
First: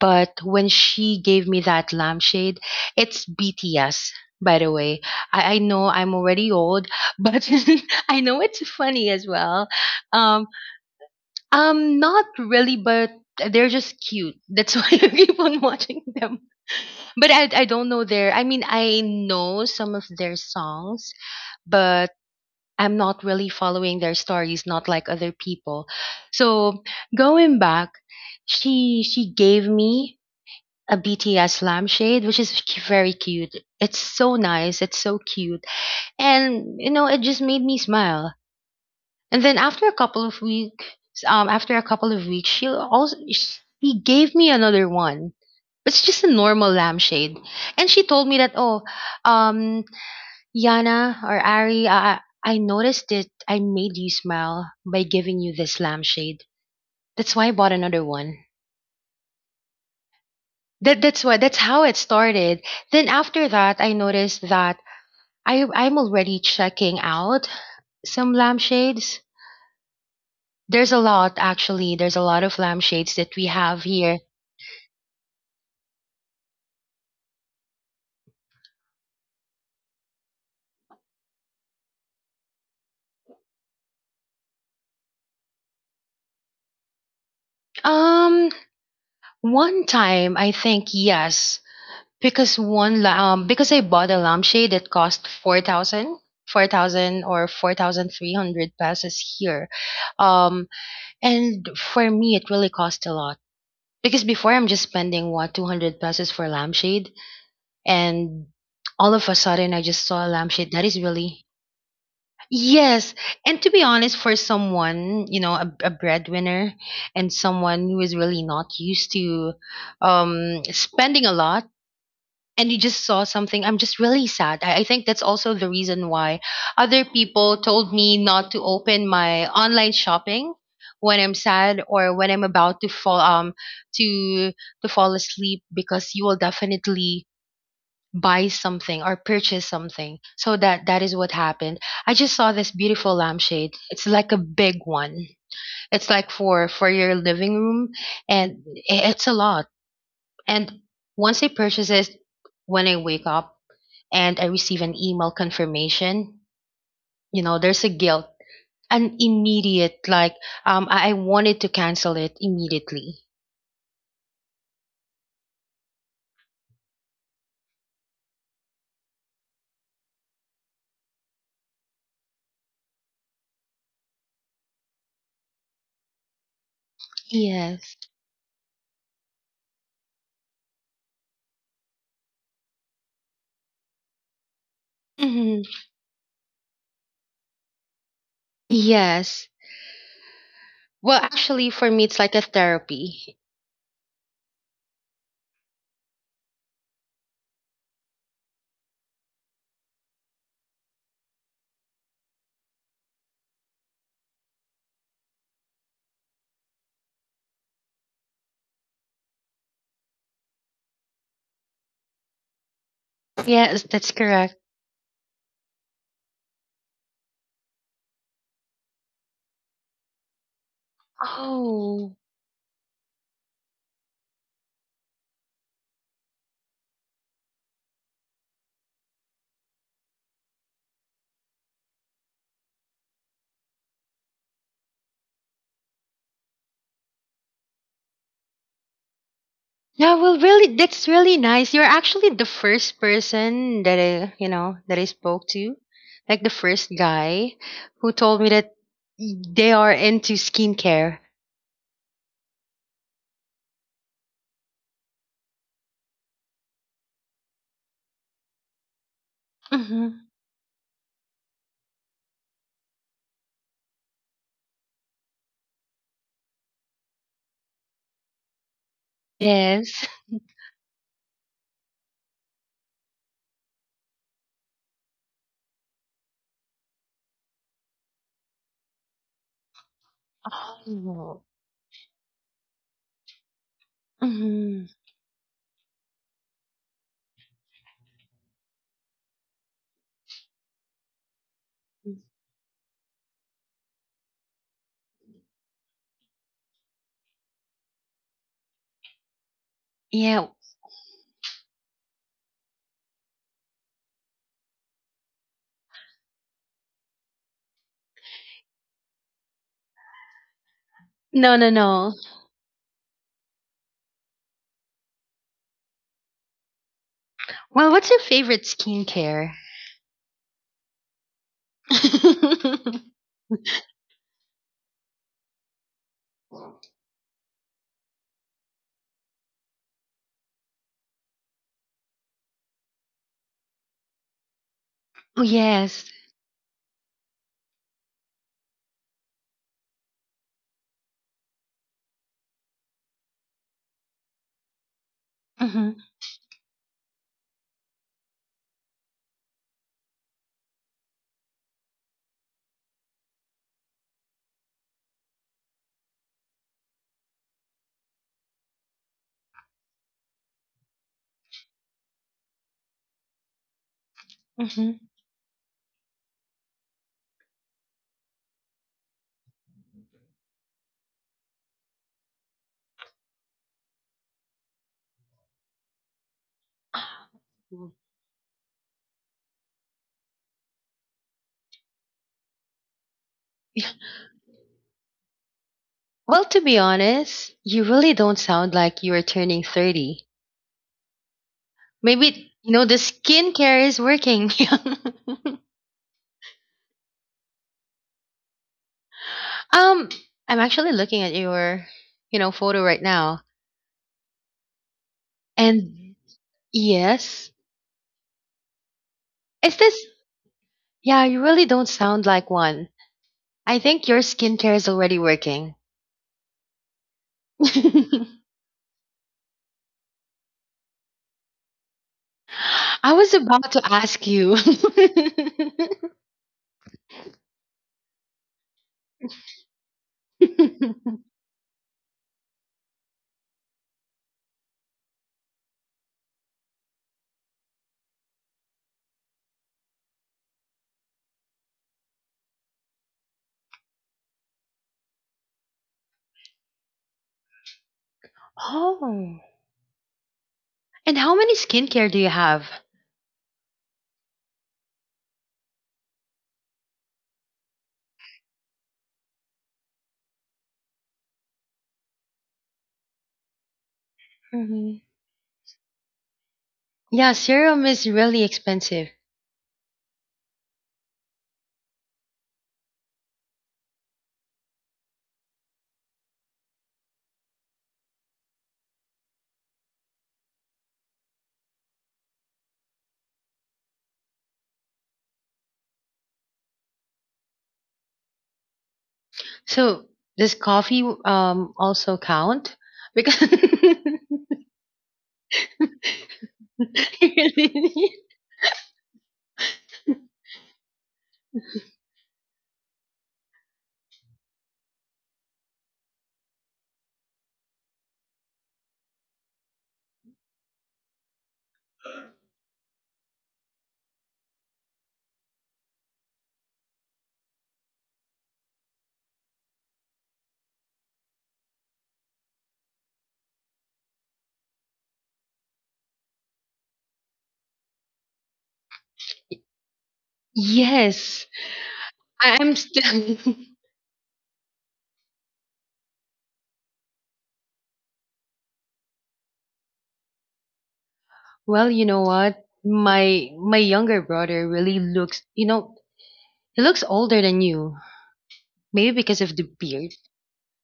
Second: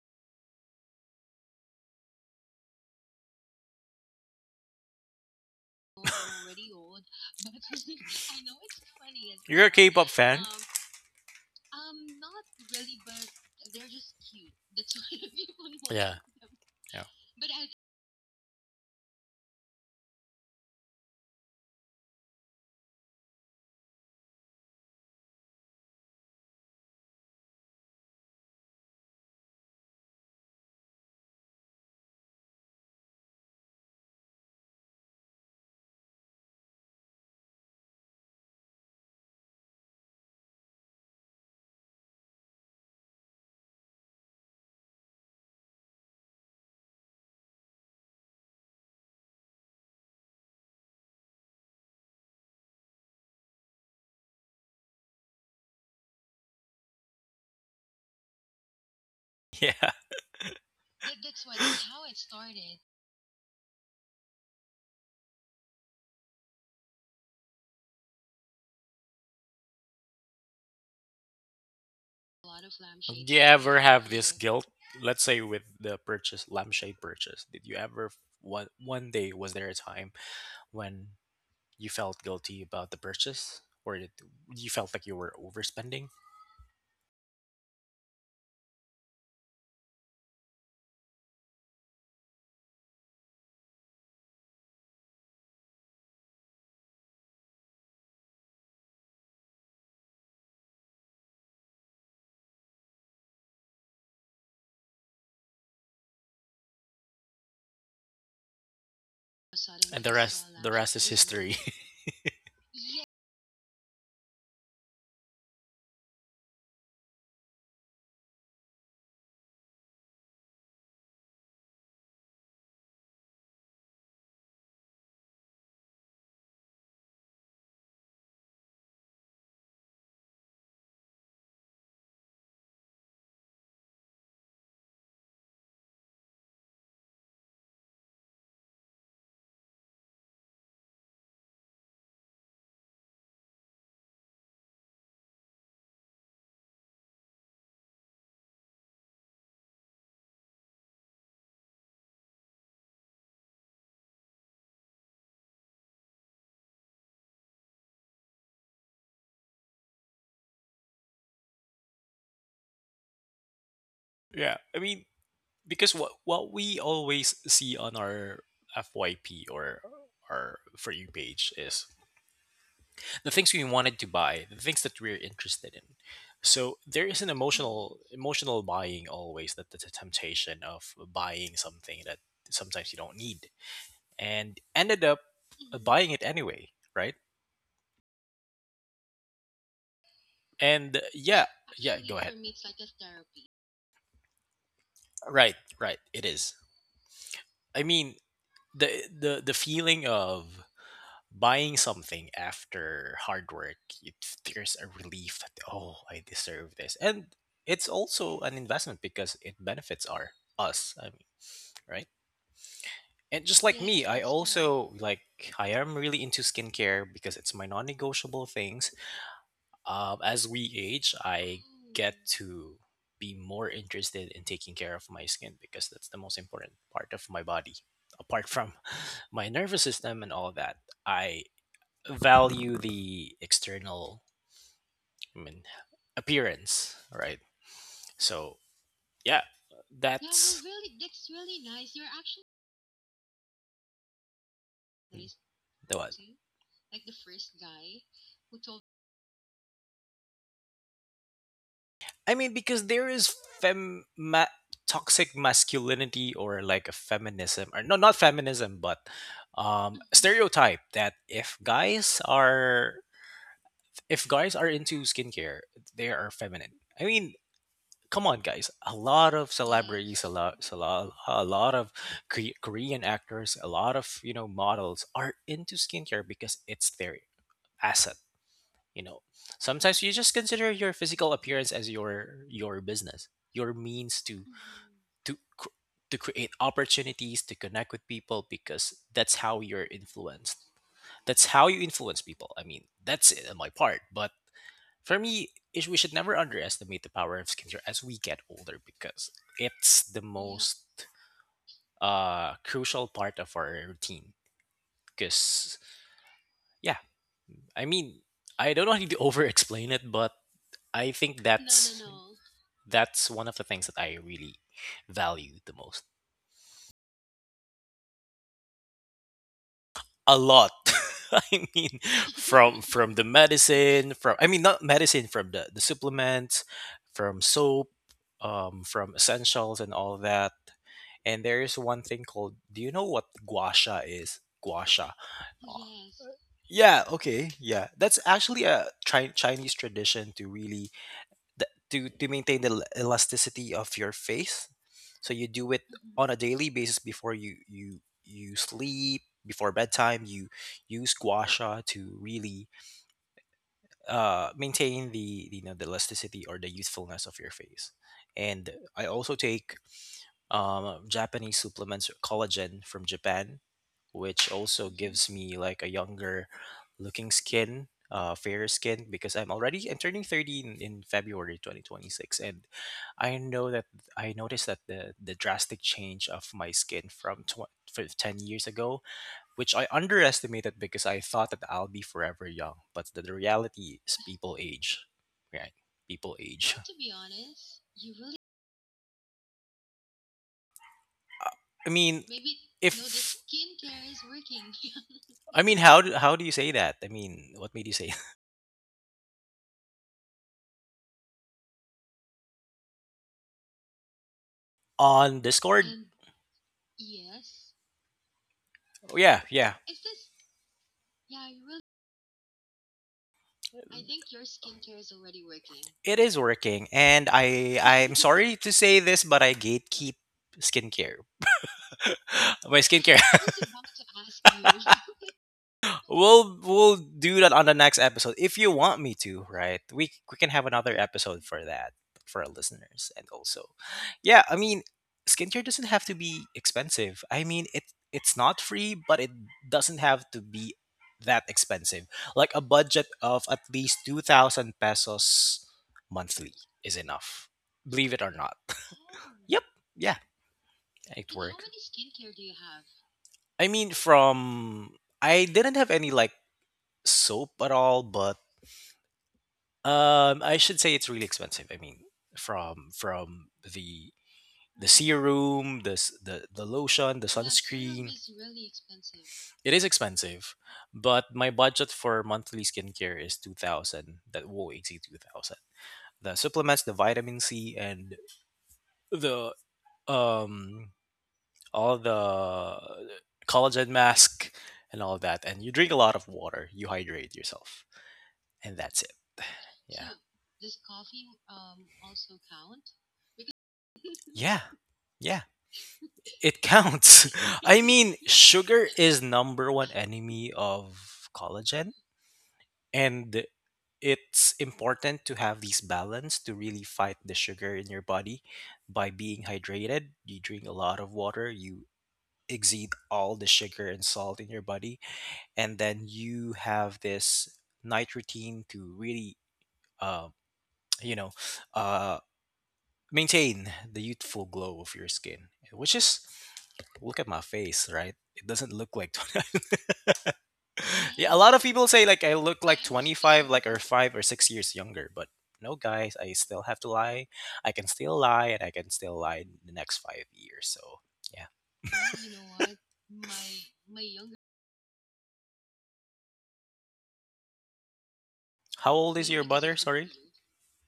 but when she gave me that lampshade, it's BTS. By the way, I know I'm already old, but Think (laughs) I know it's (laughs) funny as You're a well. well. K-pop fan? Um, Not really, but they're just cute. That's (laughs) why I (laughs) keep on wanted. watching Yeah. them, Yeah. but I don't know their I mean I know some of their songs, but I'm not really following their stories, not like other people. So going back, she gave me a BTS lampshade, which is cu- very cute. It's so nice. It's so cute, and you know, it just made me smile. And then after a couple of weeks, she also she gave me another one. It's just a normal lampshade, and she told me that, oh, um, Yana or Ari, I noticed it. I made you smile by giving you this lampshade. That's why I bought another one. (laughs) Yeah. That's how it started. Then after that, I noticed that I'm already checking out some lampshades. There's a lot actually. There's a lot of lampshades Did that you we ever have have here. this guilt? Let's say with the purchase, lampshade purchase. Did you ever one day was there a time when you felt guilty about the purchase, or did you felt like you were overspending? Um, One time I think yes. Because one because I bought a lampshade that cost 4,000 or 4,300 pesos here. Um and for me it really cost a lot because before I'm just spending what 200 pesos for lampshade, and all of a sudden I And just saw a lampshade the that rest is is really. history. Yes, and to be honest, for someone, you know, a breadwinner and someone who is really not used to spending a lot. And you just saw something. I'm just really sad. I think that's also the reason why other people told me not to open my online shopping when I'm sad or when I'm about to to fall asleep because you will definitely buy something or purchase something. So that is what happened. I just saw this beautiful lampshade. It's like a big one. It's like for your living room, and it's a lot. And once I purchase it, when I wake up and I receive an email confirmation, you know, there's a guilt, an immediate like, I wanted to cancel it immediately. (laughs) Yeah, I mean, because what we always see on our FYP, or our for you page, is the things we wanted to buy, the things that we're interested in. So there is an Yes. Emotional buying always. That that's a temptation of buying something that sometimes you don't need and ended up Hmm. buying it anyway, right? Yes. And Well, yeah, actually, yeah, for go me, ahead. it's like a therapy. Right, right, it is. I mean, the feeling of buying something after hard work, it, there's a relief that oh, I deserve this. And it's also an investment because it benefits our us, I mean, right? And just like Yes, me, yes, that's I correct. also like I am really into skincare because it's my non-negotiable things. As we age, I get Oh. Mm. to be more interested in taking care of my skin, because that's the most important part of my body apart from (laughs) my nervous system and all that. I value the external, I mean, appearance, right? So yeah. Yeah, no, Yeah, well, that's really, that's really nice. You're actually the first person that I spoke to, the one. like the first guy who told me that they are into skincare. I mean, because there is fem ma- toxic masculinity, or like a feminism or no not feminism, but Hmm. stereotype that if guys are, if guys are into skincare, they are feminine. I mean, come on guys, a lot of Yes. celebrities, a lot, a lot of korean actors, a lot of, you know, models are into skincare because it's their asset, you know. Sometimes you just consider your physical Oh. appearance as your business, your means to Mhm. to cr- to create opportunities, to connect with people, because that's how you're influenced, that's how you influence people. I mean, that's it on my part. But for me, we should never underestimate the power of skincare as we get older, because it's the Yeah. Yeah. most crucial part of our routine. Because, yeah, I mean, I don't want to (laughs) over explain it, but I think No, no, No, no, that's no. no. That's one of the things that I really value the most. Well, what's your favorite skincare? A lot. (laughs) I (laughs) mean, from Oh, the medicine, from I mean not medicine, from the supplements, from soap, from essentials and all that. And there is one thing called. Do you know what gua sha is? Gua sha. Mm. yes. Yeah. Okay. Yeah. That's actually a Chinese tradition to really to maintain the elasticity of your face. So you do it Hmm. on a daily basis before you you sleep before bedtime you use gua sha to really maintain the the elasticity or the youthfulness of your face and I also take Japanese supplements, collagen from Japan, which also Hmm. gives me like a younger looking skin, fairer skin because I'm turning 30 in February 2026, and I know that I noticed that the drastic change of my skin from 10 years ago, which I underestimated because I thought that I'll be forever young. But the Yeah. reality is people age, right? People Well, to age. be honest, you really don't sound like you are turning 30. (laughs) I mean, no, Maybe, you know, the if skincare is working. (laughs) I mean, how do you say that? I mean, what made you say (laughs) (laughs) um, I'm actually looking at your, you know, photo right now. on Discord? And yes, Oh, yeah, yeah, is this, yeah, you really don't sound like one. I think your skincare is already working. it is working, and I'm (laughs) (laughs) sorry to say this, but I gatekeep skincare. (laughs) My I skincare, was about to ask you. we'll do that on the next episode if you want me to, right? We can have another (laughs) episode for that, for our listeners, and also, yeah. I mean, skincare doesn't have to be expensive. I mean, it, it's not free, but it doesn't have to be that expensive. Like a budget of at least 2,000 pesos monthly is enough. Believe it or not. Oh. Yep. Yeah, And it how many worked. skincare do you have? I mean, from I didn't have any like soap at all, but I should say it's really expensive. I mean, from the Hmm. serum, the lotion, the Yeah, serum is sunscreen, really expensive. it is expensive. But my budget for monthly skincare is 2,000. That won't exceed 2,000. The supplements, the vitamin C, and the um all the collagen mask and all that. And you drink a lot of water. You hydrate yourself, and that's it. So Yeah, does coffee also count? Because (laughs) yeah, yeah. It counts. (laughs) I mean, sugar is number one enemy of collagen, and it's important to have these balance to really fight the sugar in your body by being hydrated. You drink a lot of water, you exceed all the sugar and salt in your body, and then you have this night routine to really, uh, (tsk) you know, uh, maintain the youthful glow of your skin, which is look at my face, right? It doesn't look like 20. (laughs) Yeah, a yes, lot of people say like I I- look I'm like still. 25, like, (laughs) or 5 or 6 years younger, but no, guys, I still have to lie. I can still lie, and I can still lie in the next 5 years. So yeah, Well, you know what? My younger brother really looks. You know, he looks older than you. how old Maybe is because your of the brother? Sorry, beard.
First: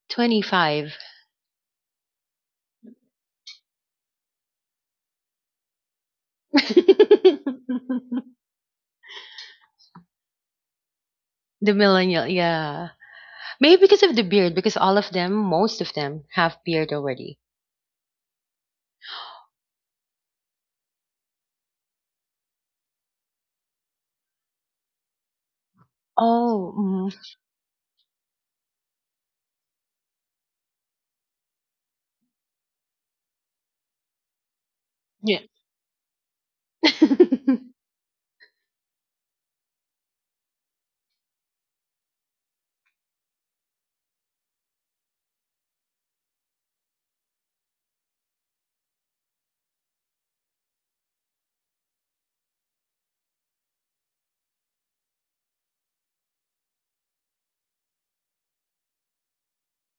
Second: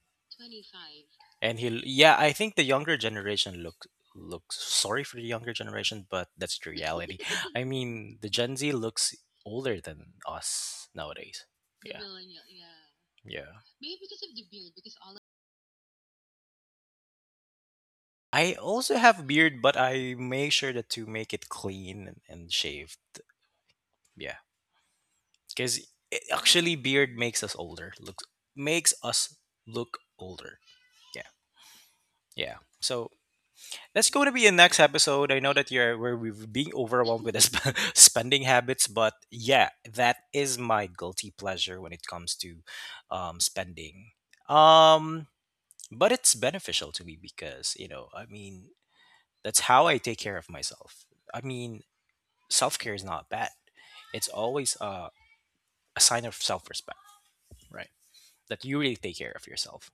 25. and he, yeah, I think the younger generation looks, sorry for the younger generation, but that's the reality. (laughs) (laughs) I mean, the Gen Z looks older than us nowadays. The The Yeah, millennial, millennial, yeah. yeah, yeah. Maybe because of the beard, because all of them, most of them, have beard already. I also have beard, but I make sure that to make it clean and shaved. Yeah, because Oh, actually beard makes us older. Look, makes us look older. Yeah, yeah. So that's going to be the next episode. yeah. I know that you're where we've being overwhelmed with the (laughs) (laughs) spending habits, but yeah, that is my guilty pleasure when it comes to spending. Um, but it's beneficial to me because I mean, that's how I take care of myself. I mean, self care is not bad. It's always a sign of self respect, right? That you really take care of yourself.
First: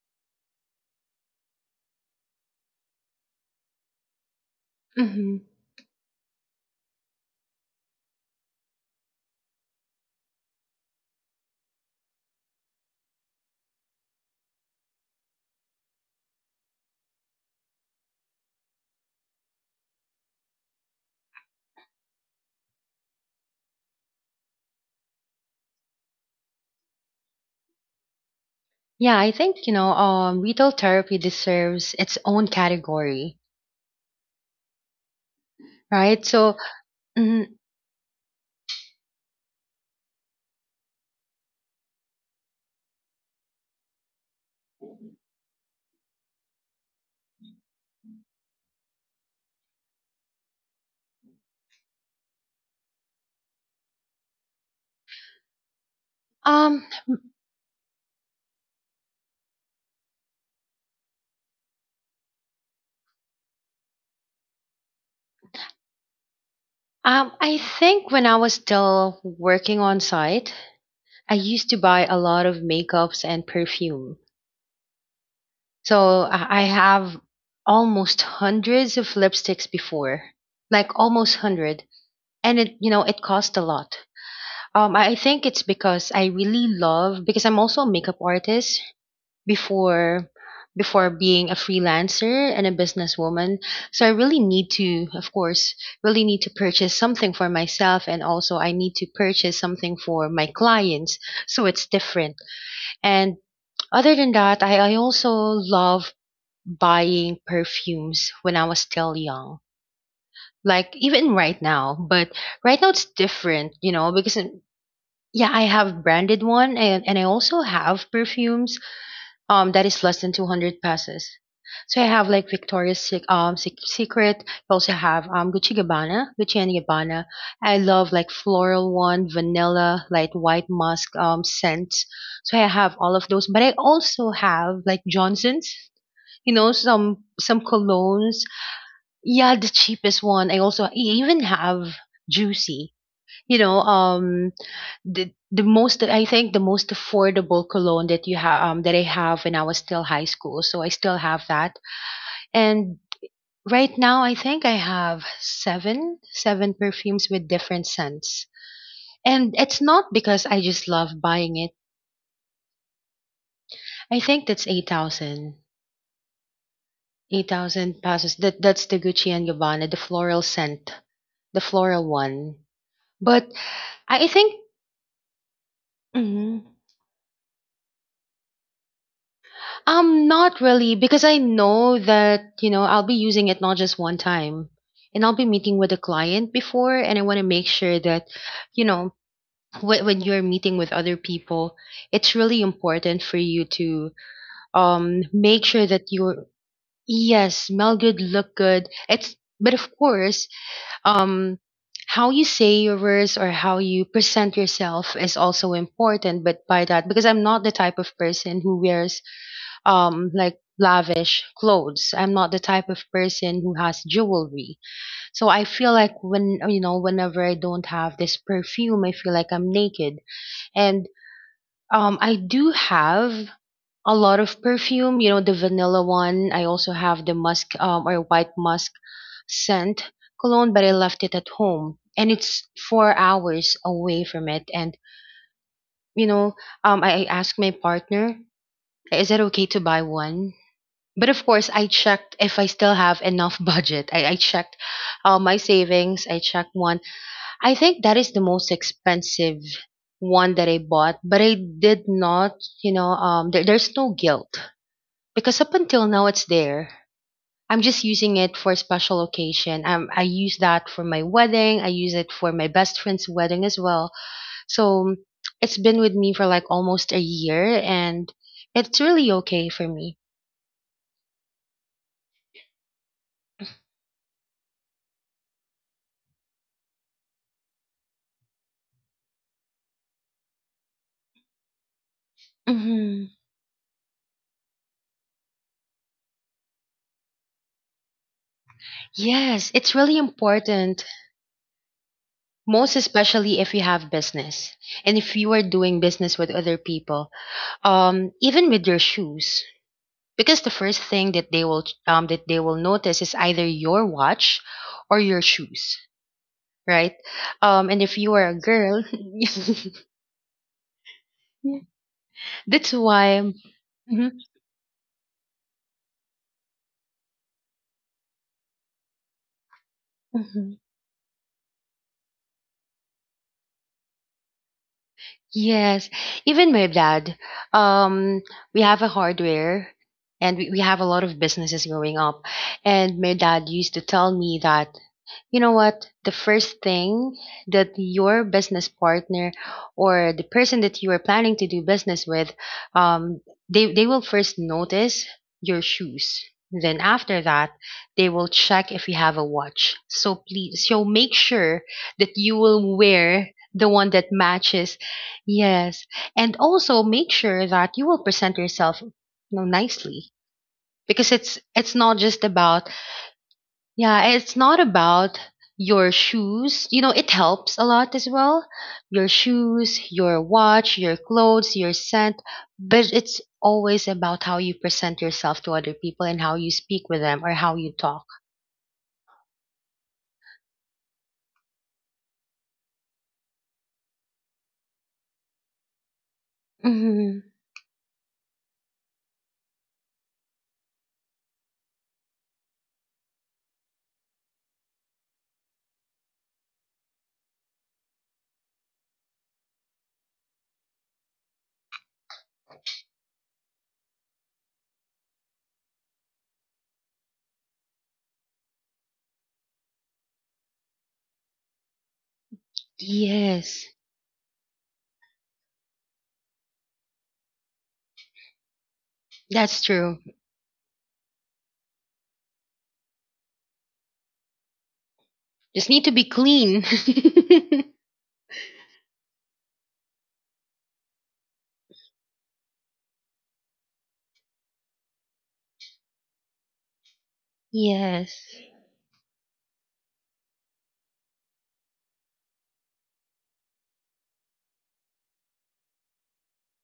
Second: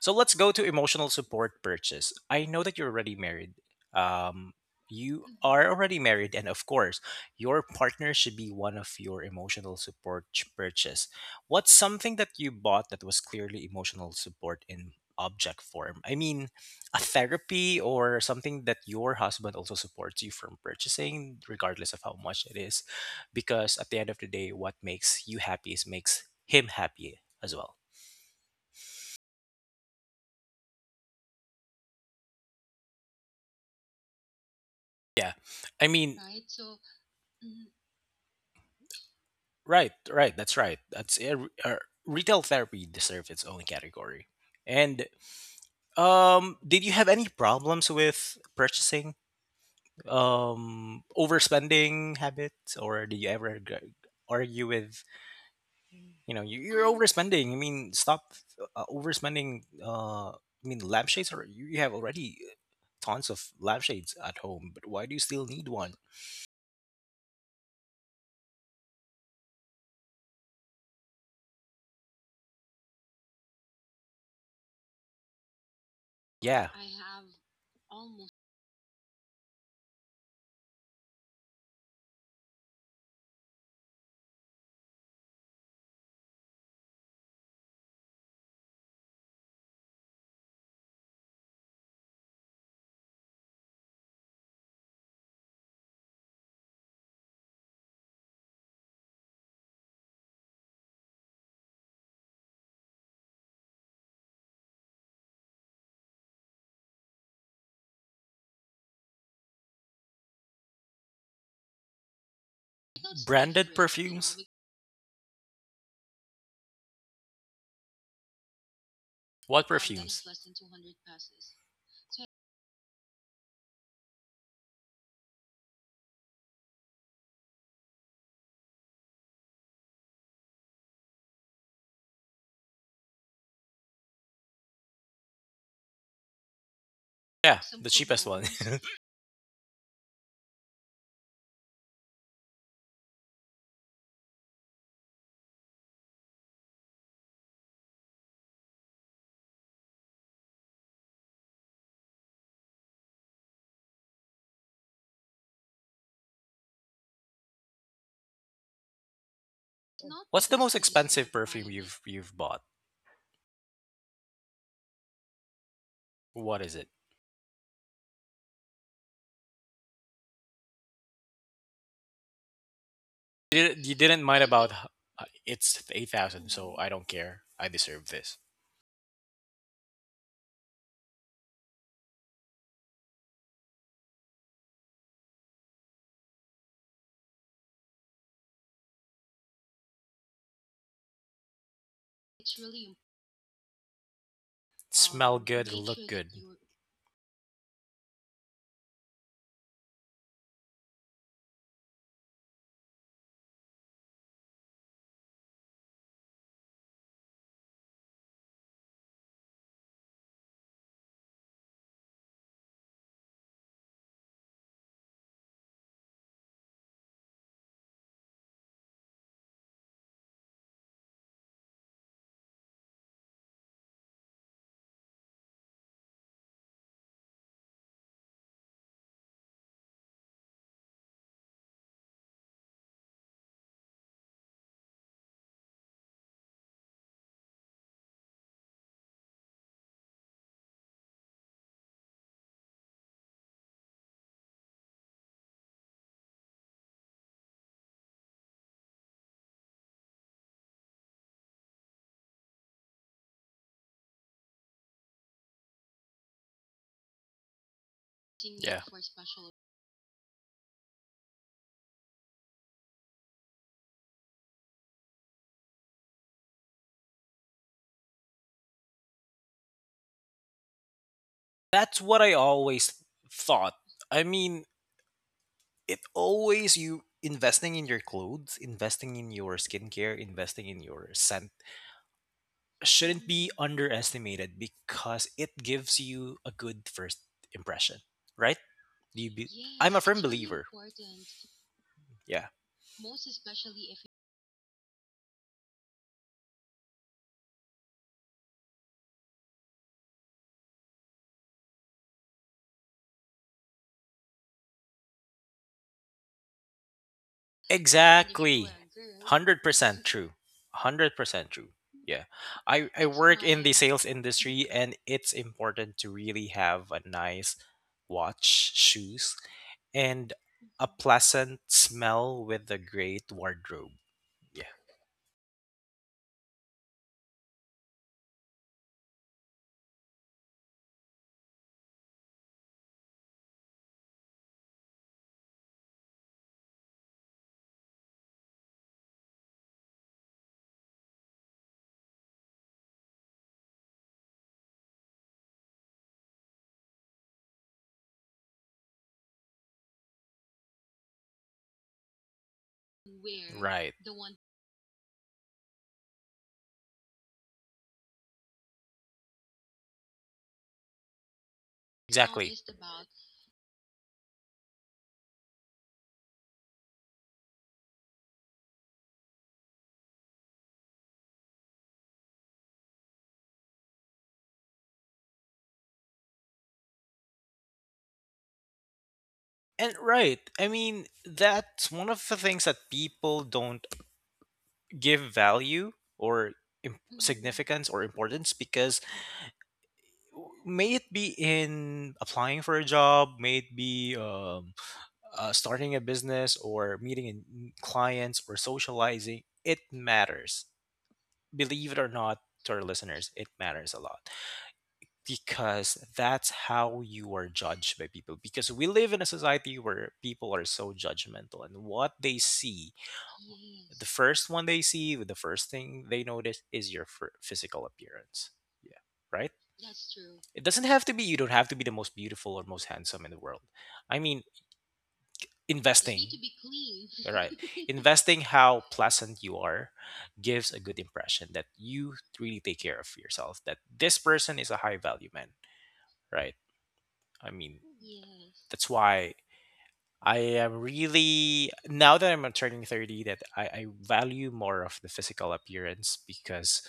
So let's go to emotional support purchase. I know that you're already married. Um, you Hmm. are already married, and of course, your partner should be one of your emotional support purchase. What's something that you bought that was clearly emotional support in object form? I mean, a therapy or something that your husband also supports you from purchasing, regardless of how much it is, because at the end of the day, what makes you happy is makes him happy as well. Yeah, I think, you know, retail therapy deserves its own category, Yeah, I mean, right? So, mm, right, right. That's right. That's retail therapy deserves its own category. And did you have any problems with purchasing, overspending habits, or did you ever argue with, you know, you're um, overspending? I mean, stop overspending. I mean, lampshades are you have already tons of lampshades at home, but why do you still need one? I think when I was still working on site, I used to buy a lot of makeups and perfume. So I Yeah, have almost hundreds of lipsticks before, like almost 100, and it, you know, it cost a lot. I think it's because I really love, because I'm also a makeup artist before before being a freelancer and a businesswoman. So I really need to, of course, really need to purchase something for myself, and also I need to purchase something for my clients. So it's different. And other than that, I also love buying perfumes when I was still young. Like even right now, but right now it's branded different, you know, perfumes. because yeah, I have branded one, and I also have perfumes What that is less perfumes? than 200 pesos. So I have like Victoria's Secret. I also have Gucci and Gabbana. I love like floral one, vanilla, like white musk scents. So I have all of those, but I also have like Johnson's, you know, some Yeah, some the cheapest colognes. one. (laughs) Yeah, the cheapest one. I even have Juicy. You know, the most I think the most affordable cologne that you have, that I have when I was still high school. So I still have that. And right now, I think I have seven perfumes with different scents. And it's not What's because the I most just love expensive buying perfume it. You've bought? I think that's 8,000. What is it? 8,000 pesos. That that's the Gucci and Gabbana, the floral scent, the floral one. But You didn't I mind think. about h- it's 8,000, so Mhm. I don't care. I deserve this. Not really, because I know that, you know, I'll be using it not just one time. And I'll be meeting with a client before, and I want to make sure that, you know, when you're meeting with other people, it's really important for you to Smell make good, sure look that good. you're, yes, smell good, look good. It's but of course, um how you say your words or how you present yourself is also important. But by that, because I'm not the type of person who wears like lavish clothes. I'm not the type of person who has jewelry. So I feel like when, you know, whenever I don't have this perfume, I feel like I'm naked. And I do have a lot of perfume, you know, the vanilla one. I also have the musk, or white musk scent cologne, but I left it at home. And it's 4 hours away from it. And you know, I asked my partner, is it okay to buy one? But of course, I checked if I still have enough (laughs) budget. I checked, my savings. I checked one. I think that is the most expensive one that I bought, but I did not, you know, there's no guilt because up until now it's there. I'm just using it for Yeah. special occasion. I use that for my wedding. I use it for my best friend's wedding as well. So it's been with me for like almost a year, and it's really okay for me. That's what I always thought. I mean, it always you investing in your clothes, investing in your skincare, investing in your scent shouldn't Hmm. be underestimated because it gives you a good first impression, right? Do you be- Yes, I'm a it's firm really believer. important, Yeah. most especially if you have business and if you are doing business with other people, even with your shoes, because the first thing that they will, notice is either your watch or your shoes, right? And if you are Exactly. a girl, 100% true. 100% true. (laughs) Yeah. That's I work why. in the sales industry and it's important to really have a nice watch, shoes, and Mhm. a pleasant smell with a great wardrobe. Yeah. Yes, even my dad. Um, we have a hardware, and we have a lot of businesses growing up. And my dad used to tell me that, you know what? The first thing that your business partner or the person that you are planning to do business with, um, they will first notice your shoes. Then after that, they will check if you have a watch. So please, so make sure that you will wear the Right. one that matches. Yes. And also make sure that you will present yourself, you know, nicely, because it's not just Exactly. about, yeah, it's not about your shoes. You know, it helps a lot as well. Your shoes, your watch, your clothes, your scent, but it's always about how you present yourself to other people and how you speak with them or how you talk. And right. I mean, that's one of the things that people don't give value or Hmm. significance or importance because may it be in applying for a job, may it be starting a business or meeting clients or socializing, it matters. Believe it or not, to our listeners, it matters a lot, because that's how you are judged by people, because we live in a society where people are so judgmental, and what they see Yes, the Yes. first one they see, the first thing they notice is your physical appearance, yeah, right. that's true. It doesn't have to be, you don't have to be the most beautiful or most handsome in the world. I mean, you need Just need to investing be to be clean. clean. Right. (laughs) Investing how pleasant you are gives a good impression that you really take care of yourself, that this person is a high value man, right? I mean, (laughs) Yes. that's why I am really now that I'm turning 30, that I value more of the physical appearance because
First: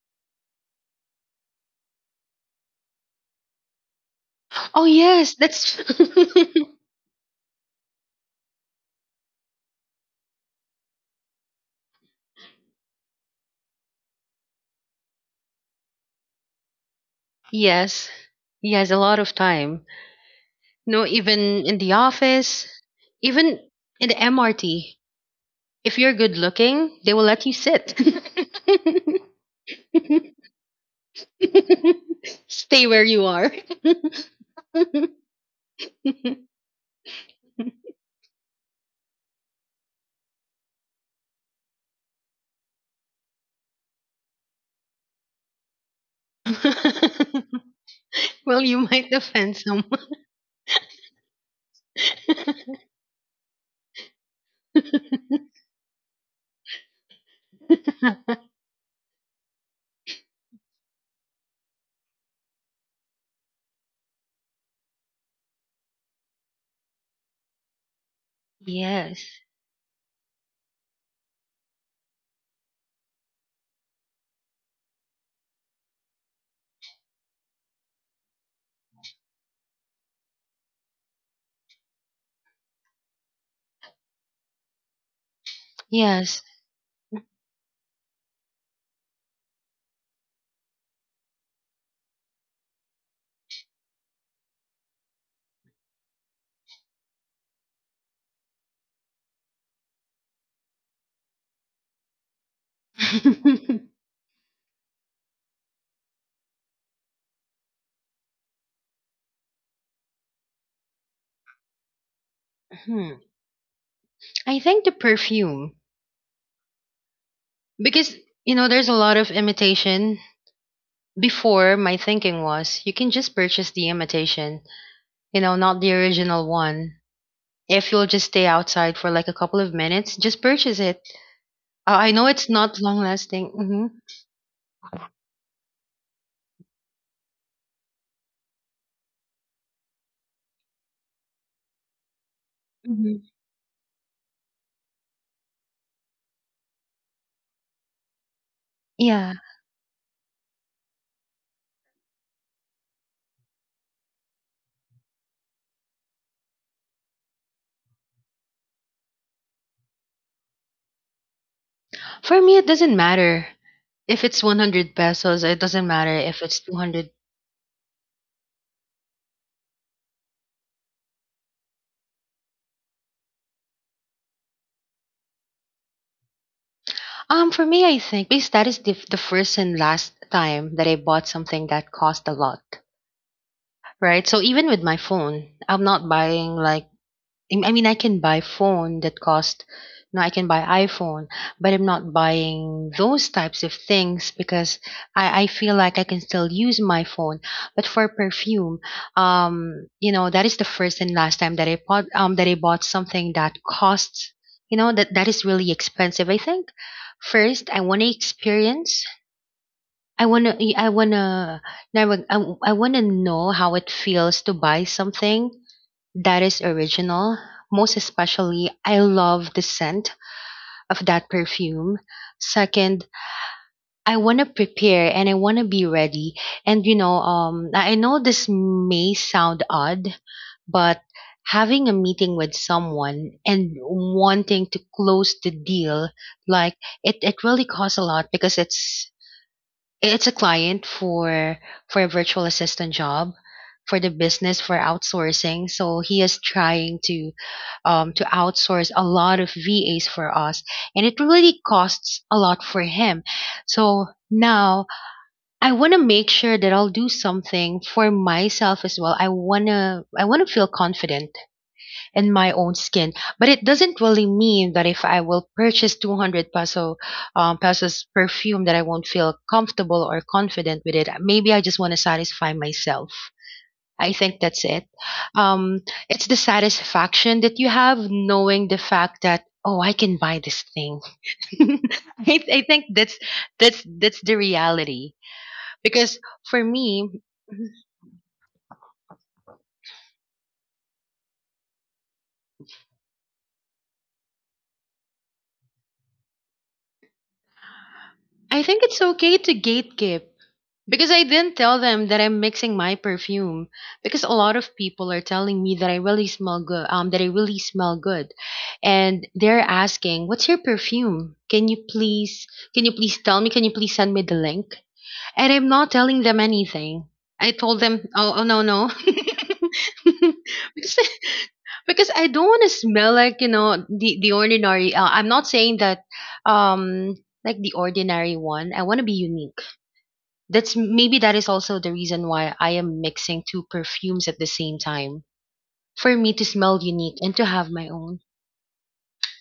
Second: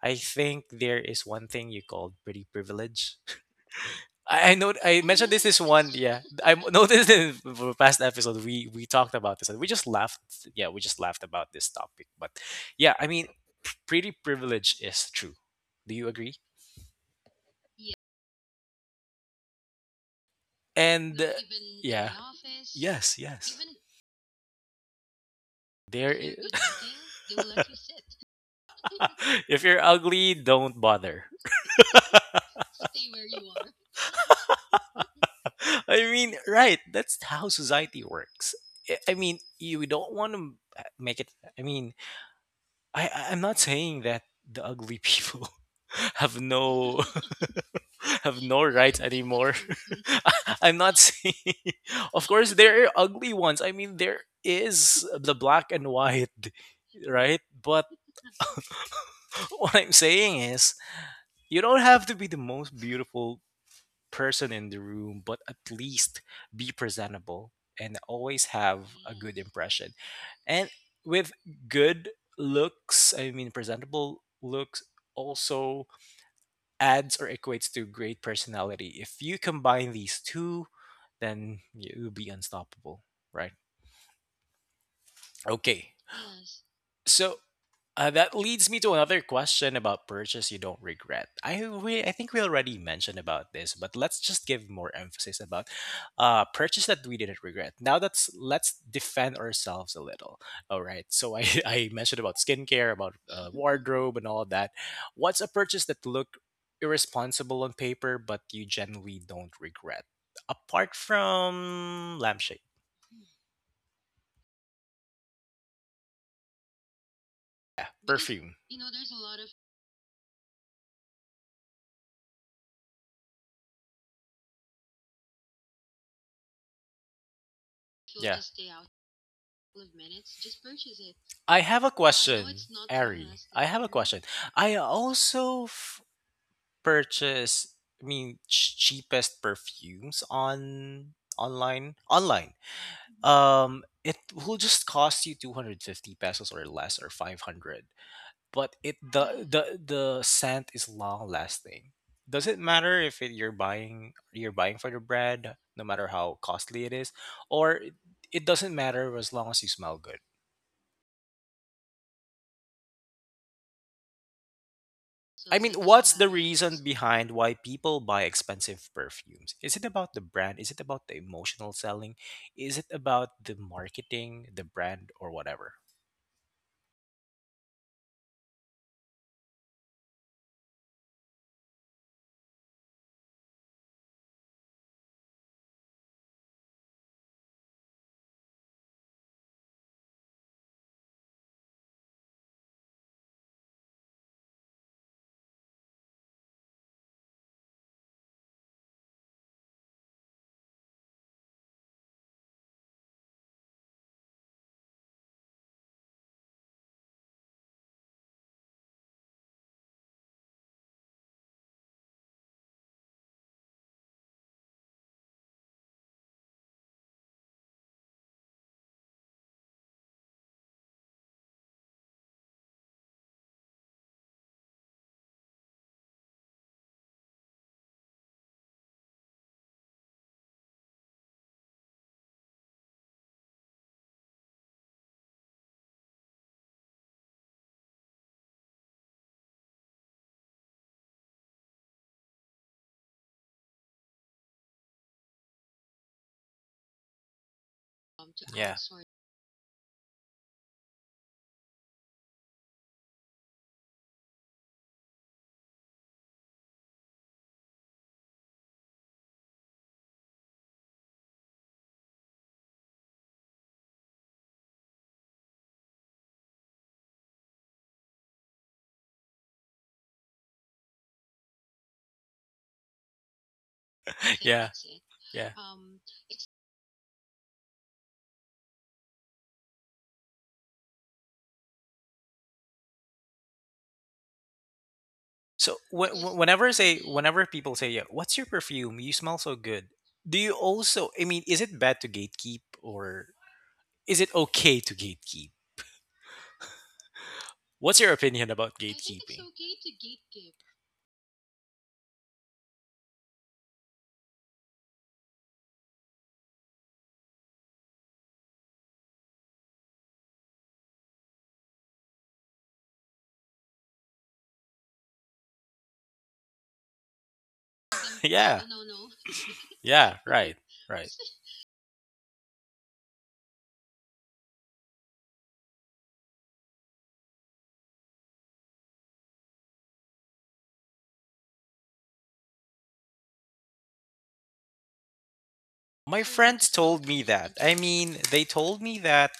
I think there is one thing you called pretty privilege. I know Oh, I mentioned yes, this is that's. one, (laughs) yeah I (laughs) noticed in the past episode we talked about this and we just laughed, yeah we just laughed about this topic, but yeah I mean, pretty privilege is true. Do you agree? (laughs) Yes. Yes, a lot of time. No, And even in the yeah, office, yes, yes. even in the MRT. If There you're good is. looking, they will let you sit. (laughs) (laughs) (laughs) If you're ugly, don't bother. Stay where you are. (laughs) (laughs) I mean, right? That's how society works. I mean, you we don't want to make it. I mean, I- I'm not saying that the ugly people (laughs) have no (laughs) have Well, no you rights might anymore. offend someone. (laughs) I'm not saying. (laughs) Of course, there are ugly ones. I mean, there is the black and white, right? But (laughs) (laughs) what I'm saying is, you don't have to be the most beautiful person in the room, but at least be presentable and always have a good Yes. impression. And with good looks, I mean, presentable looks also adds or equates to great personality. If you combine these two, then you'll be unstoppable, right? Okay. Yes. So that leads me to another question about purchase you don't regret. I think we already mentioned about this, but let's just give more emphasis about purchase that we didn't regret. Now that's let's defend ourselves a little. All right. So I, (laughs) I mentioned about skincare, about (laughs) wardrobe, and all of that. What's a purchase that look irresponsible on paper, but you generally don't regret? Apart from lampshade, Hmm. I think the perfume. yeah, Because, perfume, you know, there's a lot of imitation. Before, my thinking was you can just purchase the imitation, you know, not the original one. If you'll just yeah. stay outside for like a couple of minutes, just purchase it. I have a I Oh, know I know question, it's it's not not long Ari. lasting. I have a Mhm. Yeah. question. I also purchase, I mean, cheapest perfumes on online. Online. Mhm. It will just cost you 250 pesos or less or 500. But it Yeah. the Wow. The scent is long lasting. Does it matter if it, you're buying for the brand, no matter how costly it is, or it doesn't matter as long as you smell good? For me, it doesn't matter. If it's 100 pesos, I it mean, doesn't what's matter the if it's reason 200. behind why people buy expensive perfumes? Is it about the brand? Is it about the emotional selling? Is it about the marketing, the brand, or whatever? For me, I think because that is the first and last time that I bought something that cost a lot, right? So even with my phone, I'm not buying like. I mean, I can buy phone that cost, you know, I can buy iPhone, but I'm not buying those types of things because I feel like I can still use my phone. But for perfume, you know, that is the first and last time that I bought something that costs, you know, that is really expensive. I think first I want to experience. I wanna, I wanna, I, I wanna know how it feels to buy something that is original. Most especially, I love the scent of that perfume. Second, I want to prepare and I want to be ready. And you know, I know this may sound odd, but having a meeting with someone and wanting to close the deal, like it really costs a lot because it's a client for a virtual assistant job for the business for outsourcing. So he is trying to Yeah, outsource (laughs) a lot of VAs for us, and it really costs a lot for him. So now I want to make sure that I'll do something for myself as well. I wanna feel confident in my own skin. But it doesn't really mean that if I will purchase 200 pesos perfume that I won't feel comfortable or confident with it. Maybe I just want to satisfy myself. I think that's yeah, it. yeah. Um, it's the satisfaction that you have knowing the fact that, oh, I can buy this thing. (laughs) I think that's the reality So because for whenever I say, me, whenever people say, "Yeah, what's your perfume? You smell so good." Do you also? I mean, is it bad to gatekeep, or is it okay to gatekeep? What's your opinion about I think it's gatekeeping? okay to gatekeep. Because I didn't tell them that I'm mixing my perfume. Because a lot of people are telling me that I really smell good. That I really smell good, and they're asking, "What's your perfume? Can you please tell me? "Can you please send me the link?" And I'm not telling them anything. I told them, (laughs) "Oh, oh no, Yeah, no," yeah, (laughs) right, because right. because I don't want to smell like, you know, the ordinary. I'm not saying that, like the ordinary one. I want to be unique. That's maybe that is also the reason why I am mixing two perfumes at the same time for My me to friends smell told unique me and to that. have I my mean, own. they told me that,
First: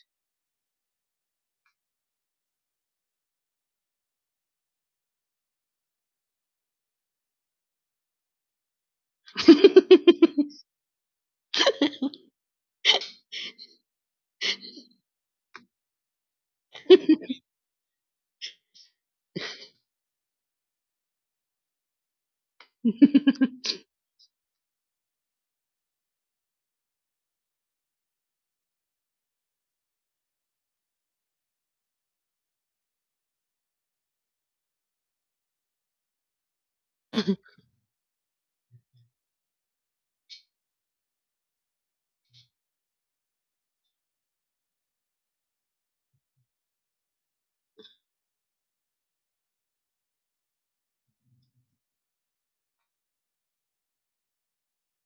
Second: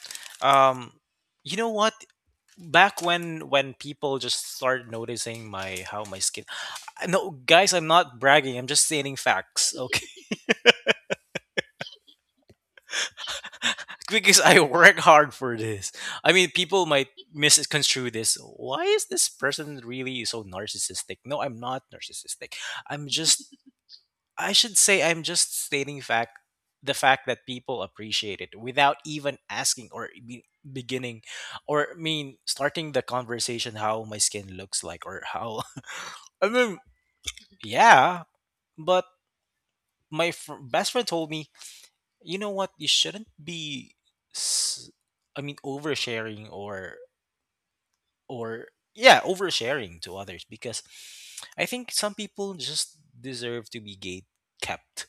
um you know what, back when people just started noticing my how my skin, I- no guys, I'm not bragging, I'm just stating facts, okay. (laughs) (laughs) Because I work hard for this. I mean, people might misconstrue this, why is this person really so narcissistic? No, I'm not narcissistic. I'm just, I should say I'm just stating fact, the fact that people appreciate it without even asking, or beginning, or I mean starting the conversation how my skin looks like, or how (laughs) I mean, yeah, but best friend told me, you know what, you shouldn't be s- I mean oversharing, or, yeah, oversharing to others because I think some people just deserve to be gate kept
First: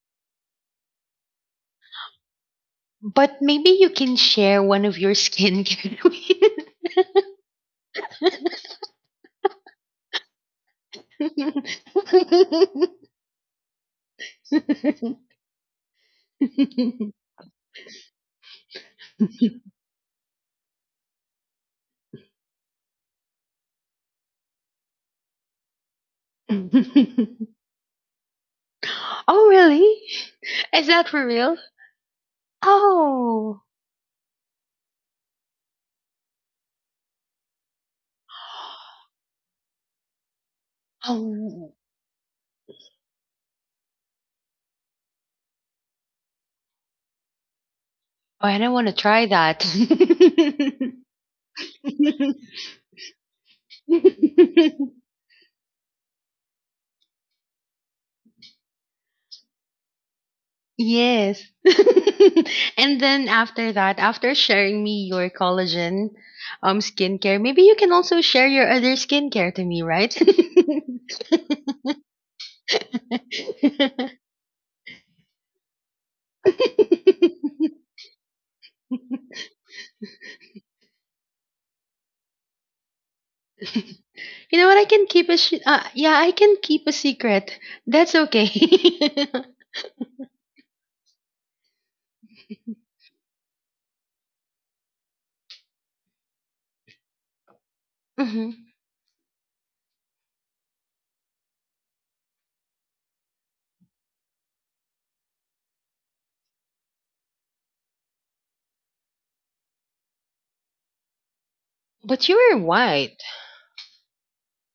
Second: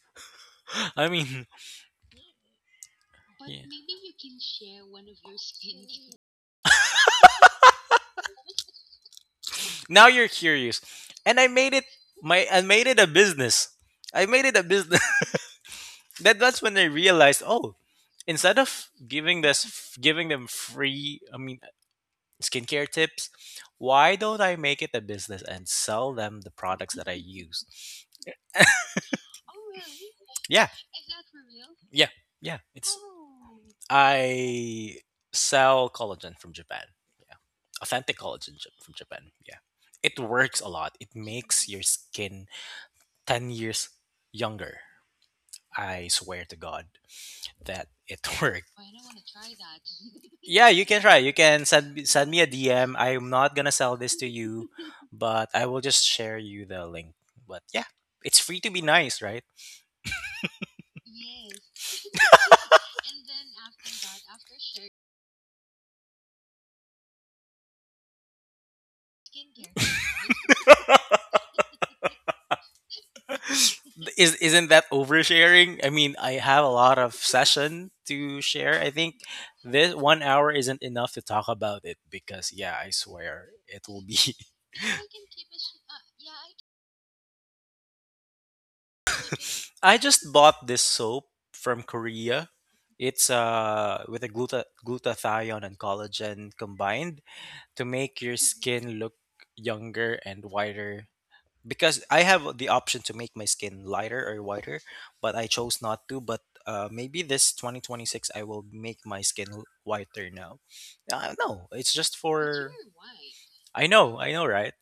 (laughs) I mean, But yeah. maybe you can share one of your skincare. Now you're curious, and I made it a (laughs) business. I made it a business. (laughs) That's when I realized, oh, instead of giving them free, I mean, skincare tips, why don't I make it a business and sell them the products that I use? Oh, really? Yeah, Is that for real? yeah, yeah. It's Oh, I sell collagen from Japan. Yeah, authentic collagen from Japan. Yeah, it works a lot. It makes oh, your skin 10 years younger. I swear to God that it (laughs) Oh, and worked. I want to try that. Yeah, you can (laughs) try. You can send me a (laughs) DM. I'm not gonna sell this to you, Yes. but I will just share you the link. But yeah, it's free to be nice, right? (laughs) And then after that, after sharing me your collagen skincare, maybe you can also share your other skincare to me, right? (laughs) You (laughs) Is isn't that oversharing? I mean, I have a lot of session to share. I think this 1 hour isn't enough to talk about it because yeah, I swear it will be know what? I can keep a yeah, I can keep a secret. That's okay. (laughs) I just bought this soap from Korea. It's with a glutathione and collagen combined to make your Hmm. skin look younger and whiter. Because I have the option to make my skin lighter or whiter, but I chose not to. But maybe this 2026 I will make my skin whiter now. No, it's just But you were for white. I know, right?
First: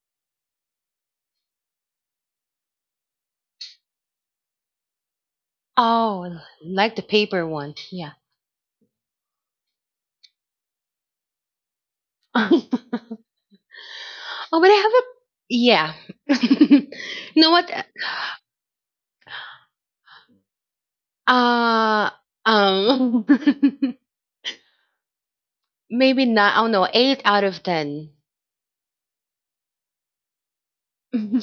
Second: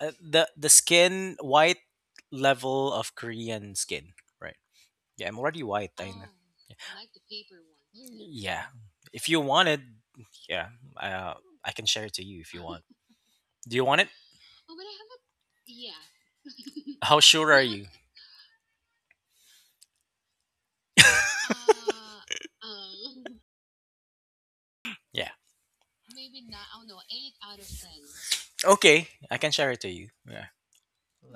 The skin white level of Korean skin, right? Yeah, I'm already white. I know. Oh, Yeah. like the paper one. Yeah. Mm. Yeah. If you want it, yeah, uh, I can share it to (laughs) you if you want. Oh, Do you want it? but I have a... yeah. (laughs) You (laughs) How know sure what? are you? Uh, um, (laughs) Yeah. maybe not. I don't know. Eight out of ten. Okay, I can share it to you. Yeah.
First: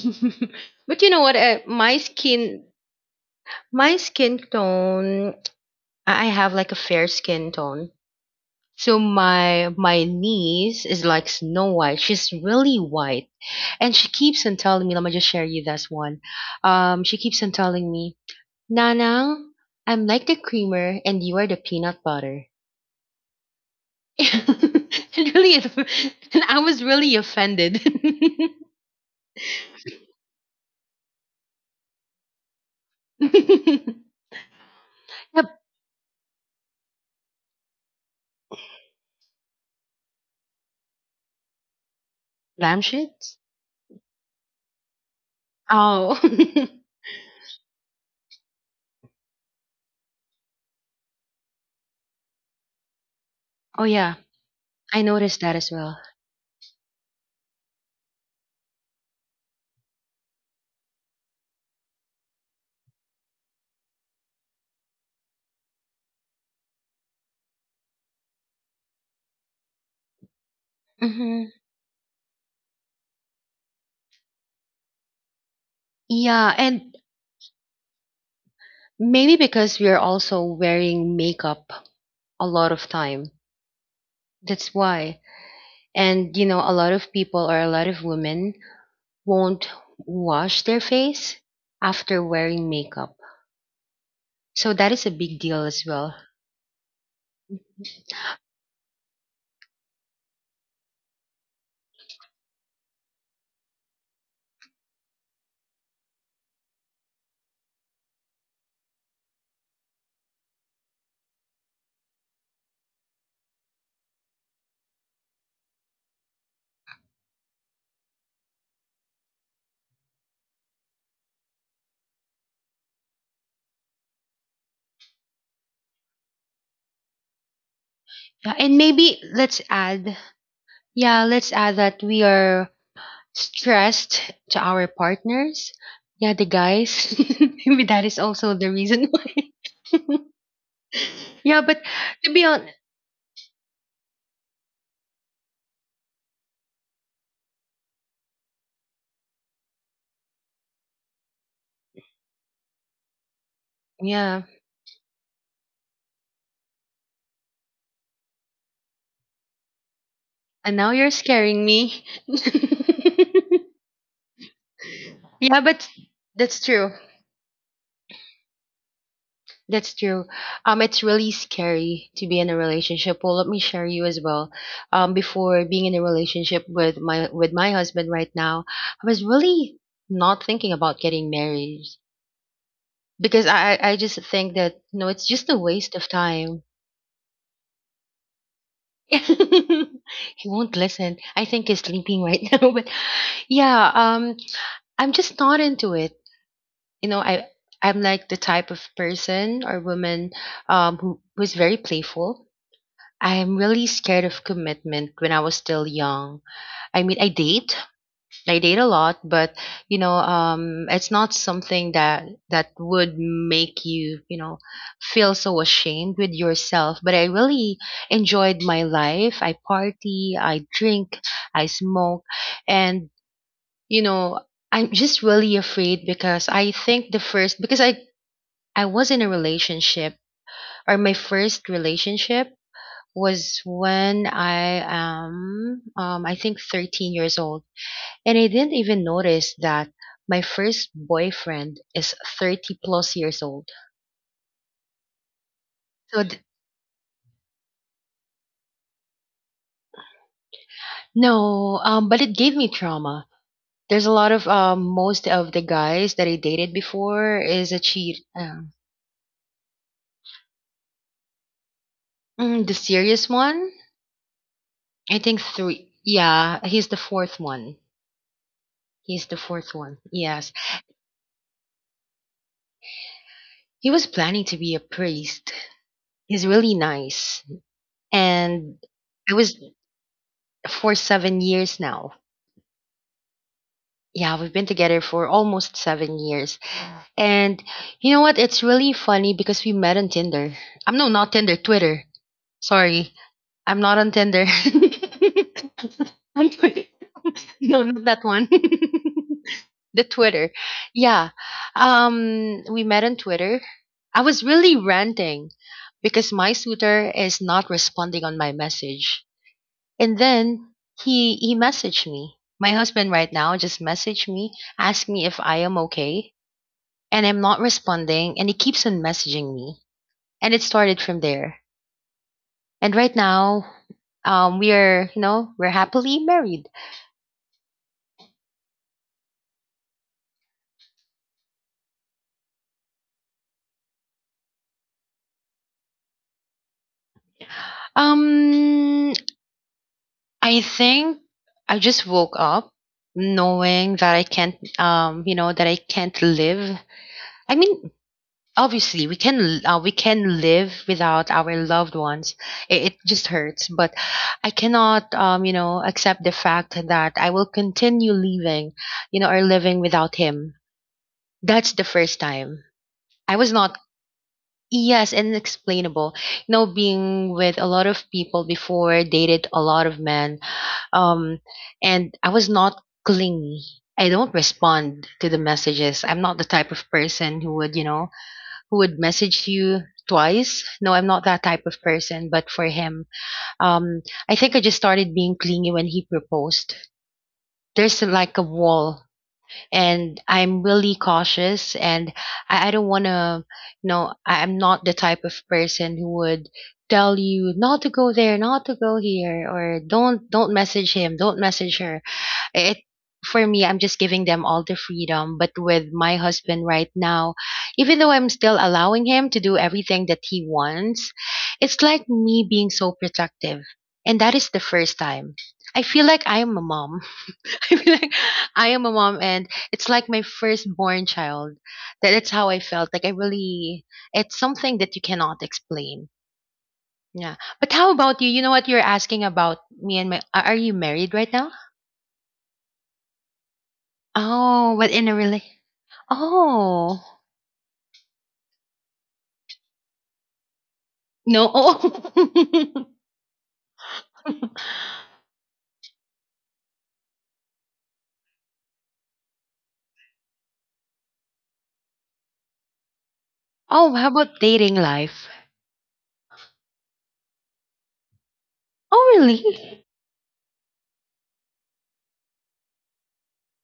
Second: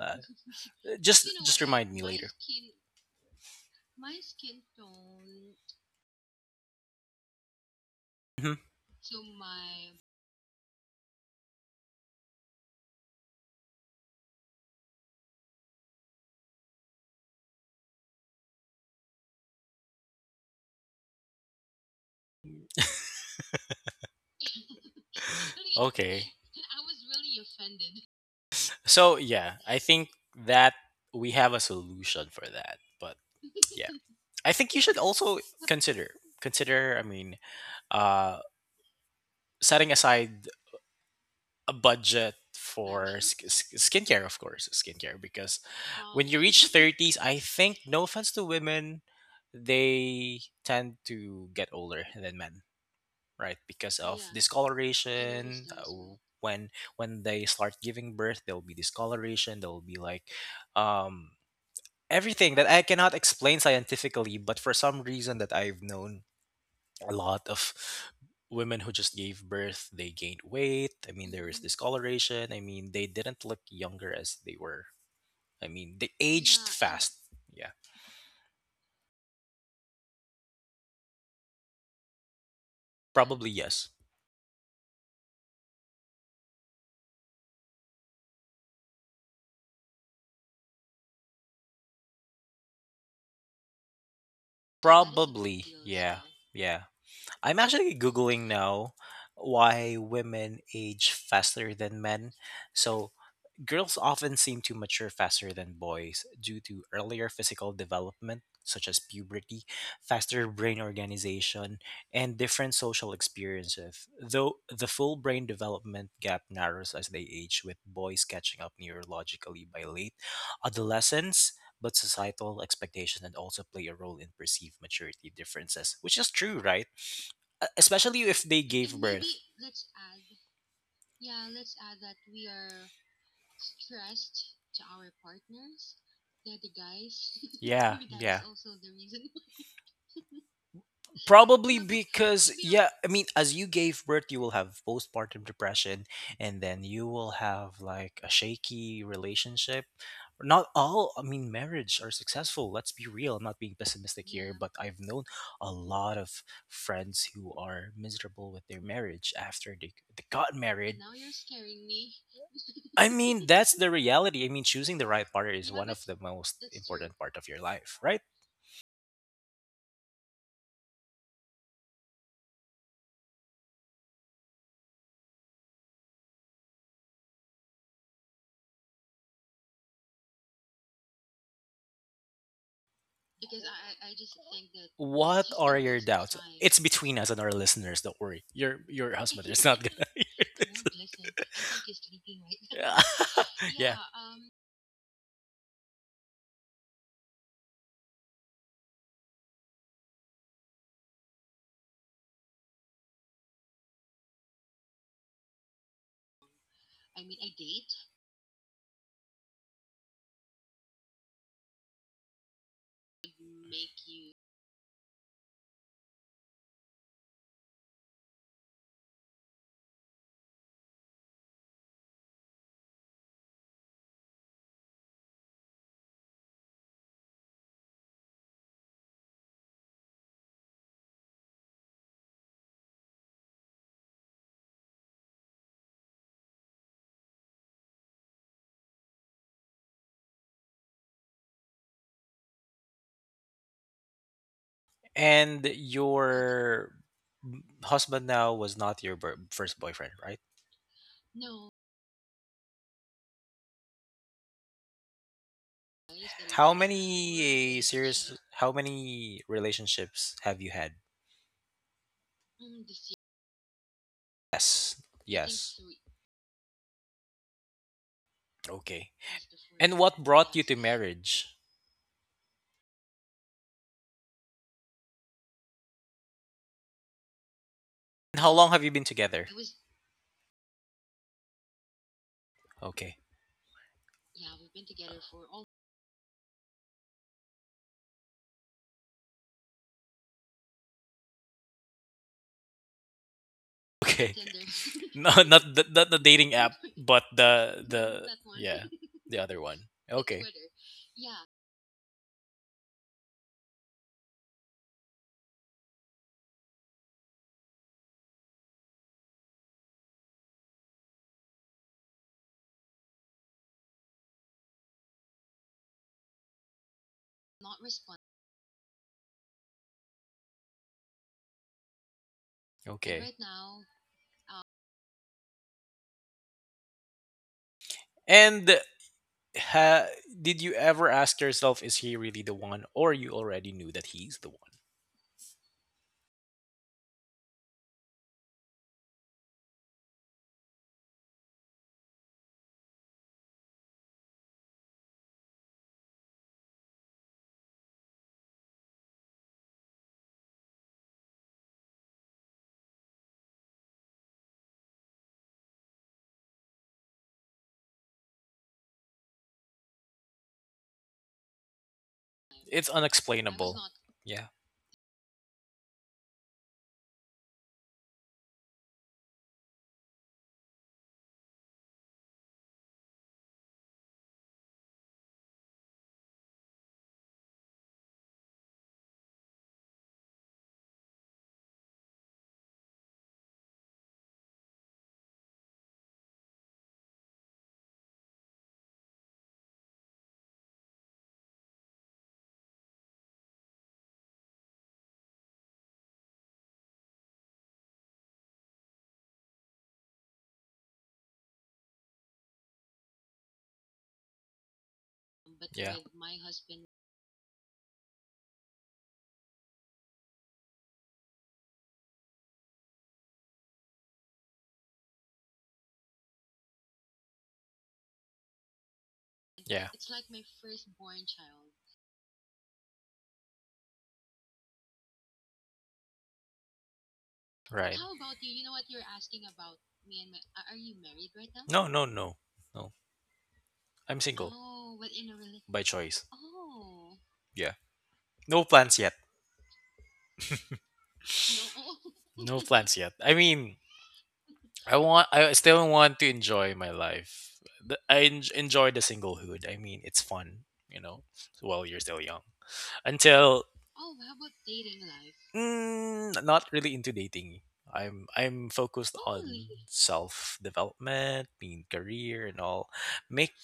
Uh, But you know just what? Just I remind me later. My skin tone. I have like a fair skin tone. Mhm. So my niece is like Snow White. She's really white, and she keeps on telling me. Let me just share you this one. She keeps on telling me, Nana, I'm like the creamer, and you are the peanut butter. (laughs) It really... is okay. itchy. And I was really offended. So yeah, I think that we have a solution for that. But (laughs) yeah, The (laughs) I think you should also consider. I mean, uh, setting aside a budget for lampshades? Skincare, of course, skincare. Because Oh. when you reach Oh, thirties, I think no offense to women, they tend to get older than men, right? (laughs) Oh, Because yeah. of I noticed that discoloration. as uh, well. when they start giving birth, there'll be discoloration. There'll be like um, everything that I cannot explain scientifically, but for some reason that I've known a lot of women who just gave birth, they gained weight. I mean, Hmm. there is discoloration. I mean, they didn't look younger as they were. I mean, they Yeah. aged, yeah, and And fast. Yeah, yeah, maybe because we're also wearing makeup a lot of time. probably yes, the That's why. And, you know, a lot of people or a lot of women won't wash their face after wearing makeup. So that is a big probably deal as feels well. yeah off. Yeah. I'm actually googling now why women age faster than men. So girls often seem to mature faster than boys due to earlier physical development such as puberty, faster brain organization, and different social experiences. Though the full brain development gap narrows as they age, with boys catching up neurologically by late adolescence, but societal expectations and also play a role in perceived maturity differences, which is true, right? Especially if Yeah, they and gave And maybe birth. let's add... yeah, let's add that we are stressed to our partners. Yeah, the guys. (laughs) Maybe Yeah, that is also the reason why. (laughs) Yeah, but probably to be because, honest, yeah, I mean, as you gave birth, you will have postpartum depression, and then you will have like a shaky relationship. Not all, I mean, marriage are successful. Let's be real. I'm not being pessimistic yeah. here, but I've known a lot of friends who are miserable with their marriage after they got And now married. you're scaring me. (laughs) I mean, that's the (laughs) reality. I mean, choosing the right partner Yeah, is but one of the most that's true. important part of your life, right? That's true. It's really scary to be in a relationship. Well, let me share you as well. Before being in a relationship with my husband right now, I was really not thinking about getting married. Because I just think that, no, it's What just a are waste your of doubts? time. It's between us and our listeners. Don't worry. Your (laughs) your (laughs) husband is not gonna (laughs) He hear won't listen. I think he's this. sleeping right (laughs) now, but Yeah. (laughs) yeah, yeah. I'm just not into it. You know, I'm like the type of person or woman who was very playful. I'm really scared of commitment when I was still young. I mean, I date a lot, but, you know, it's not something that would make you, you know, feel so ashamed with yourself. But I really enjoyed my life. I party, I drink, I smoke, and, you know, I'm just really afraid because I think the first because I was in a relationship or my first relationship was when I am I think 13 years old, and I didn't even notice that my first boyfriend is 30 plus years old. And So th- your husband now was not your first boyfriend, right? no, but it gave me trauma. There's a lot of most of the guys that I dated How before is a many cheat. serious? How many relationships have you had? Mm, the serious one, Yes. I think Yes. three. Yeah, he's the fourth one. Okay. He's the fourth And one. what Yes, brought you to marriage? he was planning to be a priest. He's really nice, And how long and have you been I together? was for 7 years now. Okay. Yeah, we've been together for almost 7 years. And you know what? It's really funny because we met on Tinder. I'm No, not Tinder, Twitter. Sorry, I'm not on Okay. Tinder. (laughs) No, not the (laughs) On dating app, Twitter. (laughs) but No, the not that the one. (laughs) yeah, (laughs) the other one. (laughs) The It's okay. Twitter. Yeah. We met on Twitter. I was really ranting because my suitor is not responding on my message. And then he messaged me. My husband right now just messaged me, asked me if I am okay and I'm not responding and he keeps on messaging me. And it started from there. And And right okay. now, we are, you know, we're happily married. And ha, did you ever ask yourself, is he really the one, or you already knew that he's the one? Um, I think I just woke up knowing that I can't, you know, that I can't live. I mean, obviously we can live without our loved ones. It just hurts, but I cannot, you know, accept the fact that I will continue living, you know, or living without him. That's the first time. It's I was I was not... unexplainable. Yeah. yes, inexplainable. You know, being with a lot of people before, dated a lot of men, um, and I was not clingy. I don't respond to the messages. I'm not the type of person who would, you know, who would message you twice. No, I'm not that type of person. But for him, um, I think I just started being clingy when he proposed. There's like a wall and I'm really cautious and I don't want to, you know, I'm not the type of person who would tell you not to go there, not to go here, or don't message him, don't message her. It, for me, I'm just giving them all the freedom. But with Yeah. my husband right now, even though I'm still allowing him to do everything that he wants, it's like me being so protective. And that is the first time. I feel like I am a mom. (laughs) I feel like I am a mom and Yeah. it's like my firstborn child. That's how I felt. Like I really... it's something that you cannot explain. Yeah. But how Right. about you? You know what, you're asking about me, and my are you married right now? No, no, no. No. I'm single Oh, but in a really... by choice. Oh. Yeah. No plans yet. No. No Oh. plans yet. I mean, (laughs) I want. I still want to enjoy my life. Enjoy the singlehood. I mean, it's fun, you know. While you're still young, until Oh, how about dating life? mm, not really into dating. I'm focused Oh, on really? self development, mean career and all. Make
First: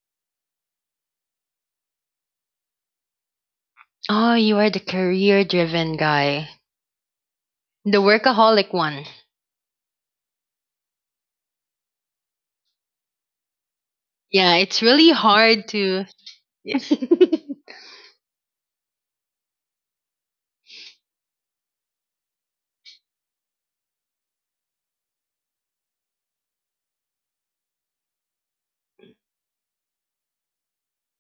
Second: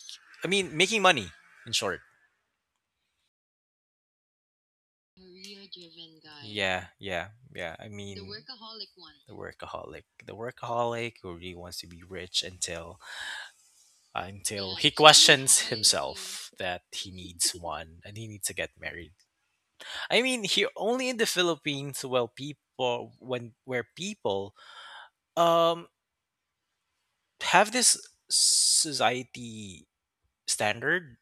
I mean making money. In short, Oh, you are the career driven guy. yeah, yeah, yeah. I The The mean workaholic one. The workaholic who really wants to be rich Yeah, until it's he really hard questions to... himself that (laughs) he needs one and he needs to get married. I mean, here only in the Philippines, well, people when where people um have this society standard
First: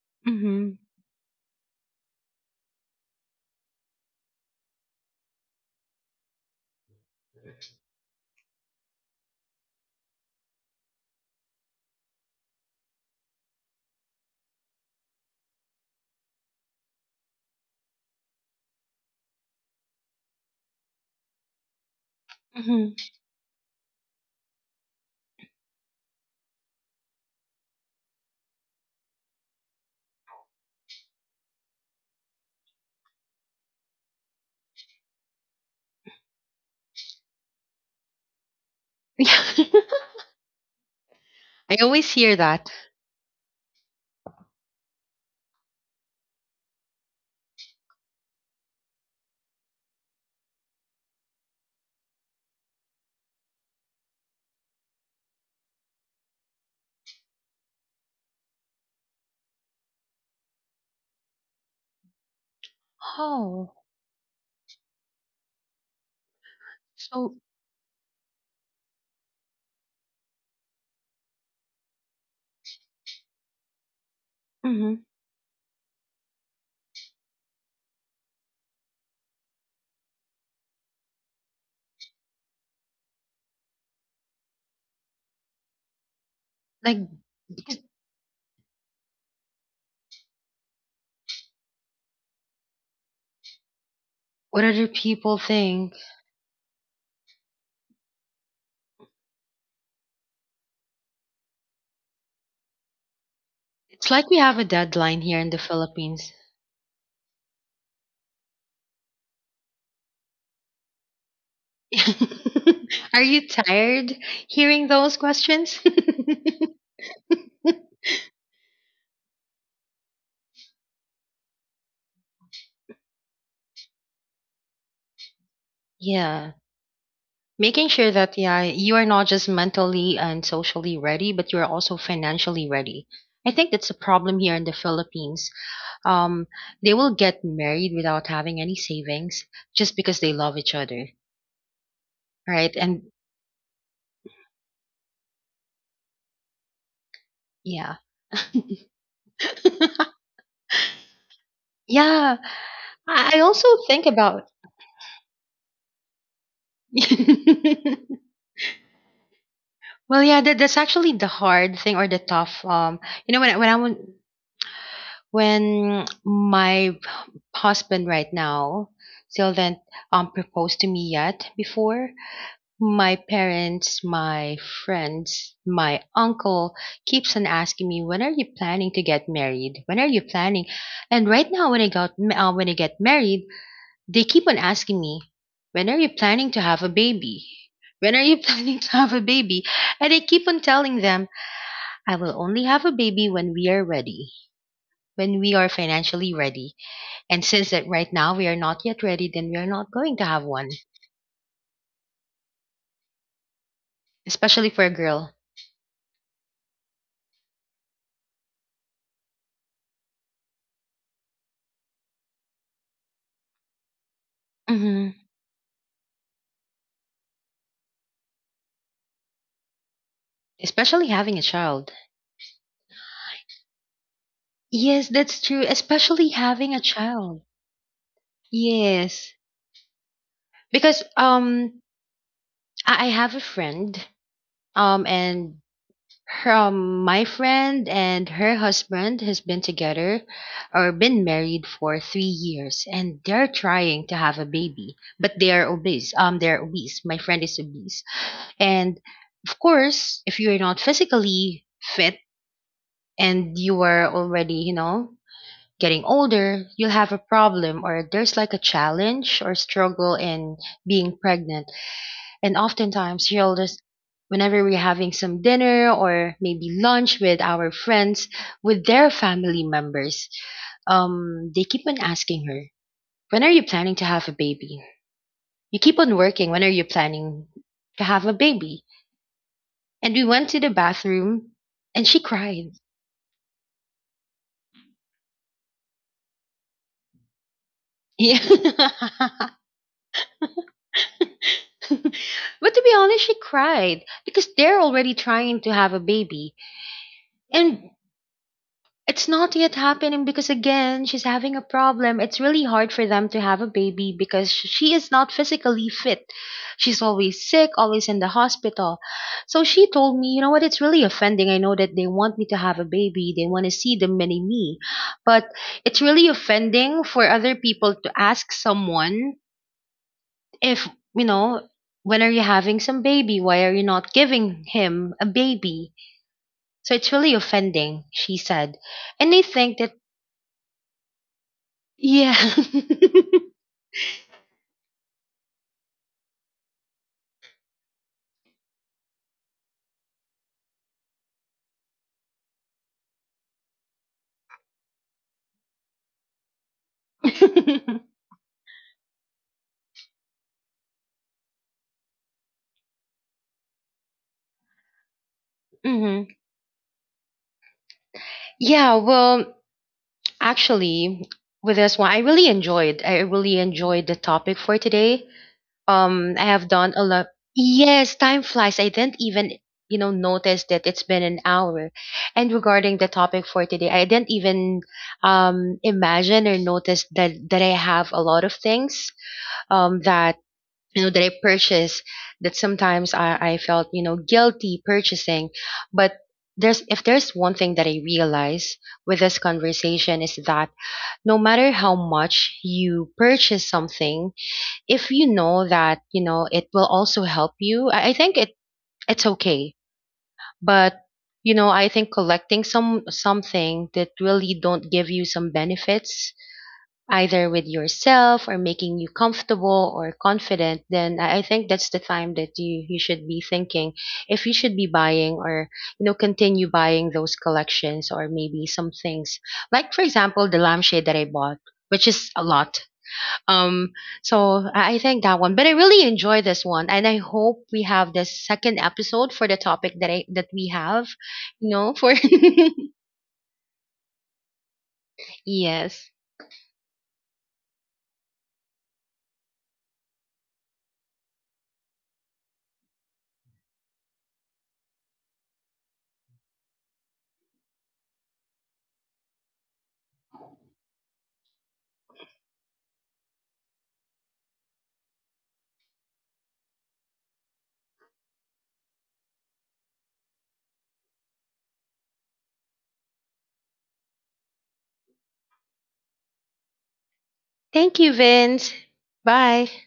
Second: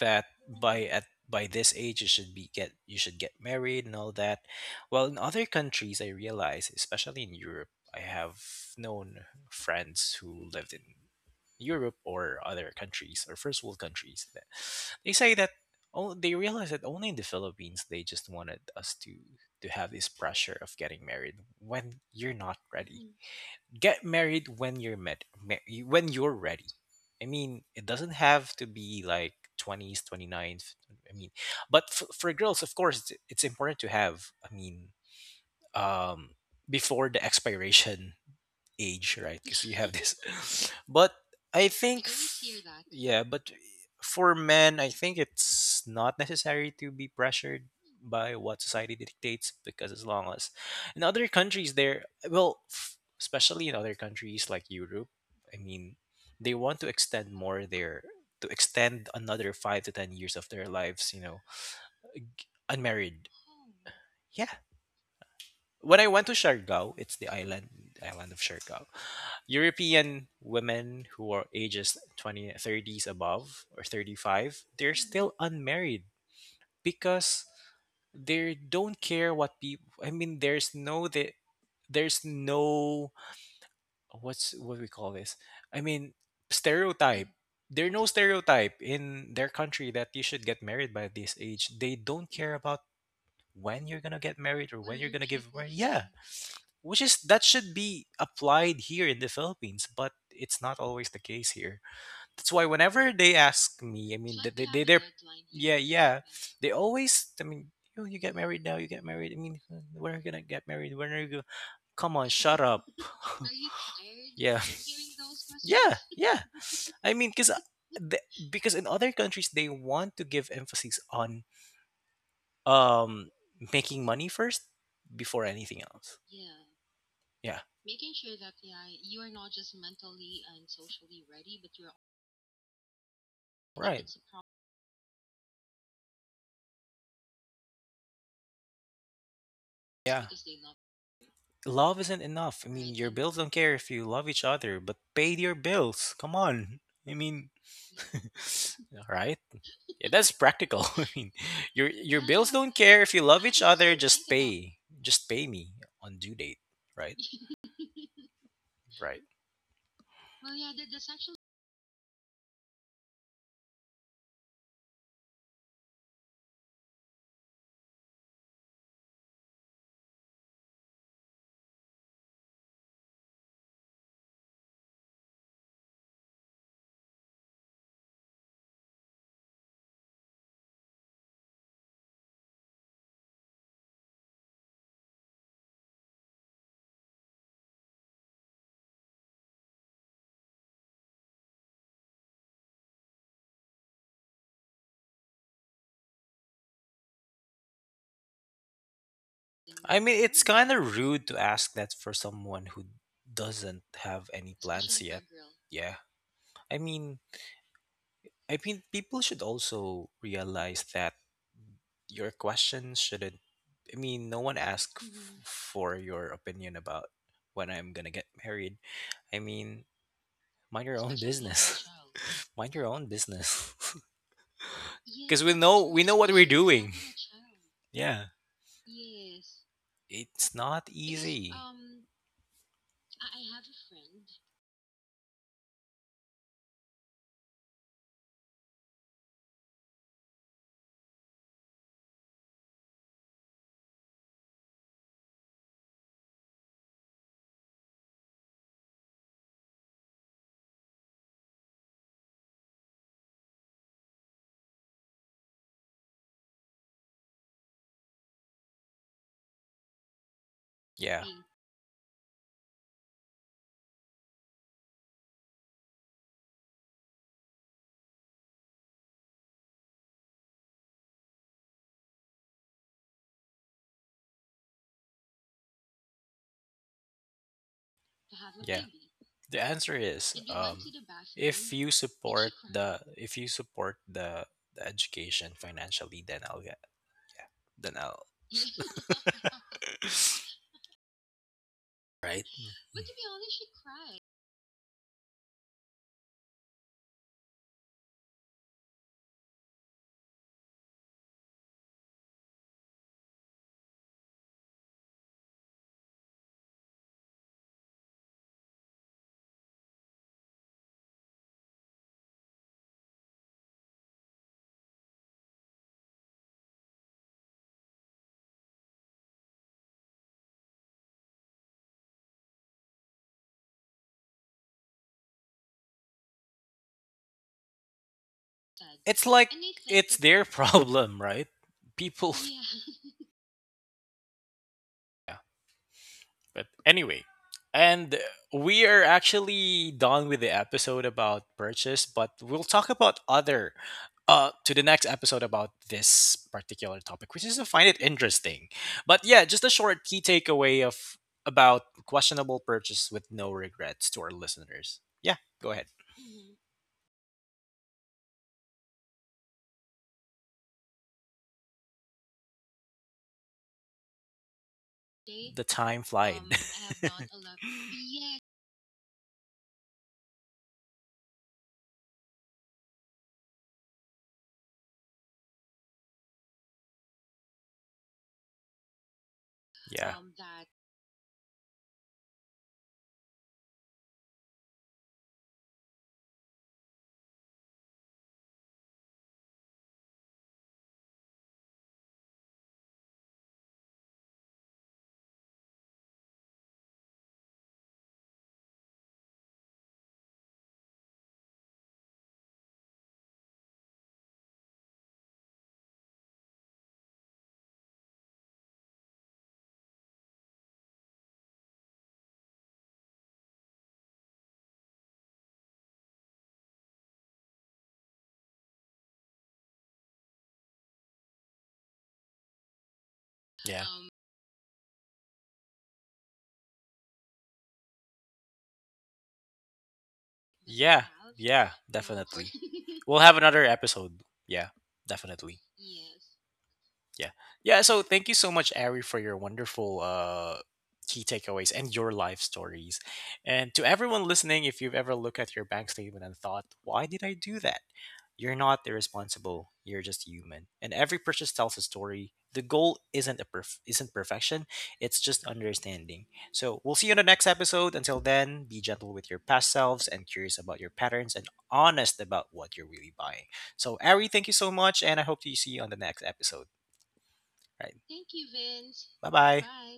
that Mhm. By this age you should get married and all that. Well, in other countries, I realize, especially in Europe, I have known friends who lived in Europe or other countries or first world countries, that they say that, oh, they realize that only in the Philippines they just wanted us to have this pressure of getting married when you're not Mhm. ready. Get married when when you're ready. I mean, it doesn't have to be like 20s 29, I mean, but for girls, of course, it's important to have, I mean, um, before the expiration age, right? Because you have (laughs) this. (laughs) But I I think, always hear that. yeah, but for men, I think it's not necessary to be pressured by what society dictates, because as long as in other countries, there, well, especially in other countries like Europe, I mean, they want to extend more their, to extend another five to 10 years of their lives, you know, unmarried. Oh, Yeah, when I went to Siargao, it's the so, island of Siargao. European women who are ages 20, thirties above or 35, they're mhm, still unmarried because they don't care what people, I mean, there's no what's what we call this? I mean, like stereotype. There are no stereotype in their country that you should get married by this age. They don't care about when you're gonna get what married or other when you're gonna people give birth. think. Yeah, which is that should be applied here in the Philippines, but it's not always the case here. That's why whenever they ask It's me, I like mean, we have a they're deadline here in the yeah, yeah, Philippines. they always, I mean, you get married now, you get married, I mean, (laughs) when are you gonna get married, when are you gonna come on, shut up. (laughs) Are you tired (laughs) yeah. hearing those questions? Yeah, yeah. (laughs) I mean, (laughs) because in other countries they want to give emphasis on um making money first before anything else. Yeah. Yeah, Making sure that, yeah, you are not just mentally and socially ready, but you are also financially ready. I think that's a right. problem here in the Philippines. Um, they will get married without having any savings just because Yeah, they love each other, love isn't enough. I right? mean, And your bills don't care if you love each other, but pay your bills. Come on. I mean, yeah. (laughs) right? Yeah, that's (laughs) practical. (laughs) I mean, your Yeah. bills don't care if you I love each also other. think Just about... pay. Just pay me on due date. Right? (laughs) Right. Well, yeah, that, that's actually the hard thing or the tough you know, when my husband right now still didn't propose to me yet, before my parents, my friends, my uncle keeps on asking me, when are you planning to get married? When are you planning? And right now when I got when I get married, they keep on asking me, when are you planning to have a baby? When are you (laughs) planning to have a baby? And I keep on telling them, I will only have a baby when we are ready, when we are financially ready. And since that right now we are not yet ready, then we are I not mean, going to it's have kind one, of rude to ask that for someone who doesn't have any especially for plans a yet. girl. Yeah. I mean, I mean, people should also realize that your question shouldn't, I mean, no one asked Hmm. Mm. for your opinion about when I'm gonna get married. I mean, mind your own Especially having a business. child. (laughs) Mind your own business. (laughs) Yes, Because that's we true. know, we know what Especially we're having a doing. child. Yeah, Yes, it's not because easy. I have a friend, and my friend and her husband has been together or been married for 3 years, and they're trying to have a baby, but they are obese. They're obese. My friend is obese, and of course, if you're not physically fit and you are already, you know, getting older, you'll have a problem or there's like a challenge or struggle in Yeah, being pregnant, and oftentimes she always, whenever we're having some dinner or maybe lunch with our friends, with their family members, they keep on asking her, when are you planning to have a baby? You keep on working. When are you planning to have a yeah, baby? the answer And we is went to the bathroom if you and she support cried. the, if you support the education financially, then I'll get, yeah, then I'll Yeah. (laughs) But (laughs) to right? be honest, she cried because they're already trying to have a baby. And it's not yet happening because again, she's having a problem. It's really hard for them to have a baby because she is not physically fit. She's always sick, always in the hospital. So she told me, you know what, it's really offending. I know that they want me to have a baby. They want to see the mini me. But it's really offending for other people to ask someone if, you know, when are you having some baby? Why are you not giving him a baby? So it's really offending, she said. It's And I like think that... it's their (laughs) problem, right? People. Yeah. (laughs) Yeah. But anyway, and we are actually done with the episode about purchase, but we'll talk about other to the next episode about this particular topic, which is I find it (laughs) interesting. But yeah, just a short key takeaway of about questionable purchase with no regrets to our listeners. Yeah, go ahead. Hmm. Yeah, well, actually, with this one, I really enjoyed. I really enjoyed the topic for today. The time flies. I have done a lot. (laughs) Yes, time flies. I didn't even, you know, notice that it's been an hour. And regarding the topic for today, I didn't even imagine or notice that I have a lot of things yeah. that, you know, that I purchase, that sometimes I felt, you know, guilty purchasing, but there's, if there's one thing that I realize with this conversation, is that no matter how much you purchase something, if you know that, you know, it will also help you, I think it, it's okay, but, you know, I think collecting some something that really don't give you some benefits either with yourself or making you comfortable or confident, then I think that's the time that you should be thinking if you should be buying or, you know, continue buying those collections or maybe some things like, for example, the lampshade that I bought, which is a lot. Yeah. Um, so I think that one, but I really enjoy this one, and I hope we have this second episode for the topic that I that we Yeah, have, yeah, you know, for... definitely. We'll have another episode. Yeah, (laughs) definitely. yes. Yeah. Yeah. So thank you so much, Ari, for your wonderful key takeaways and your life stories. And to everyone listening, if you've ever looked at your bank statement and thought, why did I do that? You're not irresponsible. You're just human. And every purchase tells a story. The goal isn't perfection. It's just understanding. So we'll see you in the next episode. Until then, be gentle with your past selves and curious about your patterns and honest about what you're really buying. So Ari, thank you so much, and I hope to see you on the next episode. Right. Thank you, Vince. Bye Bye. bye.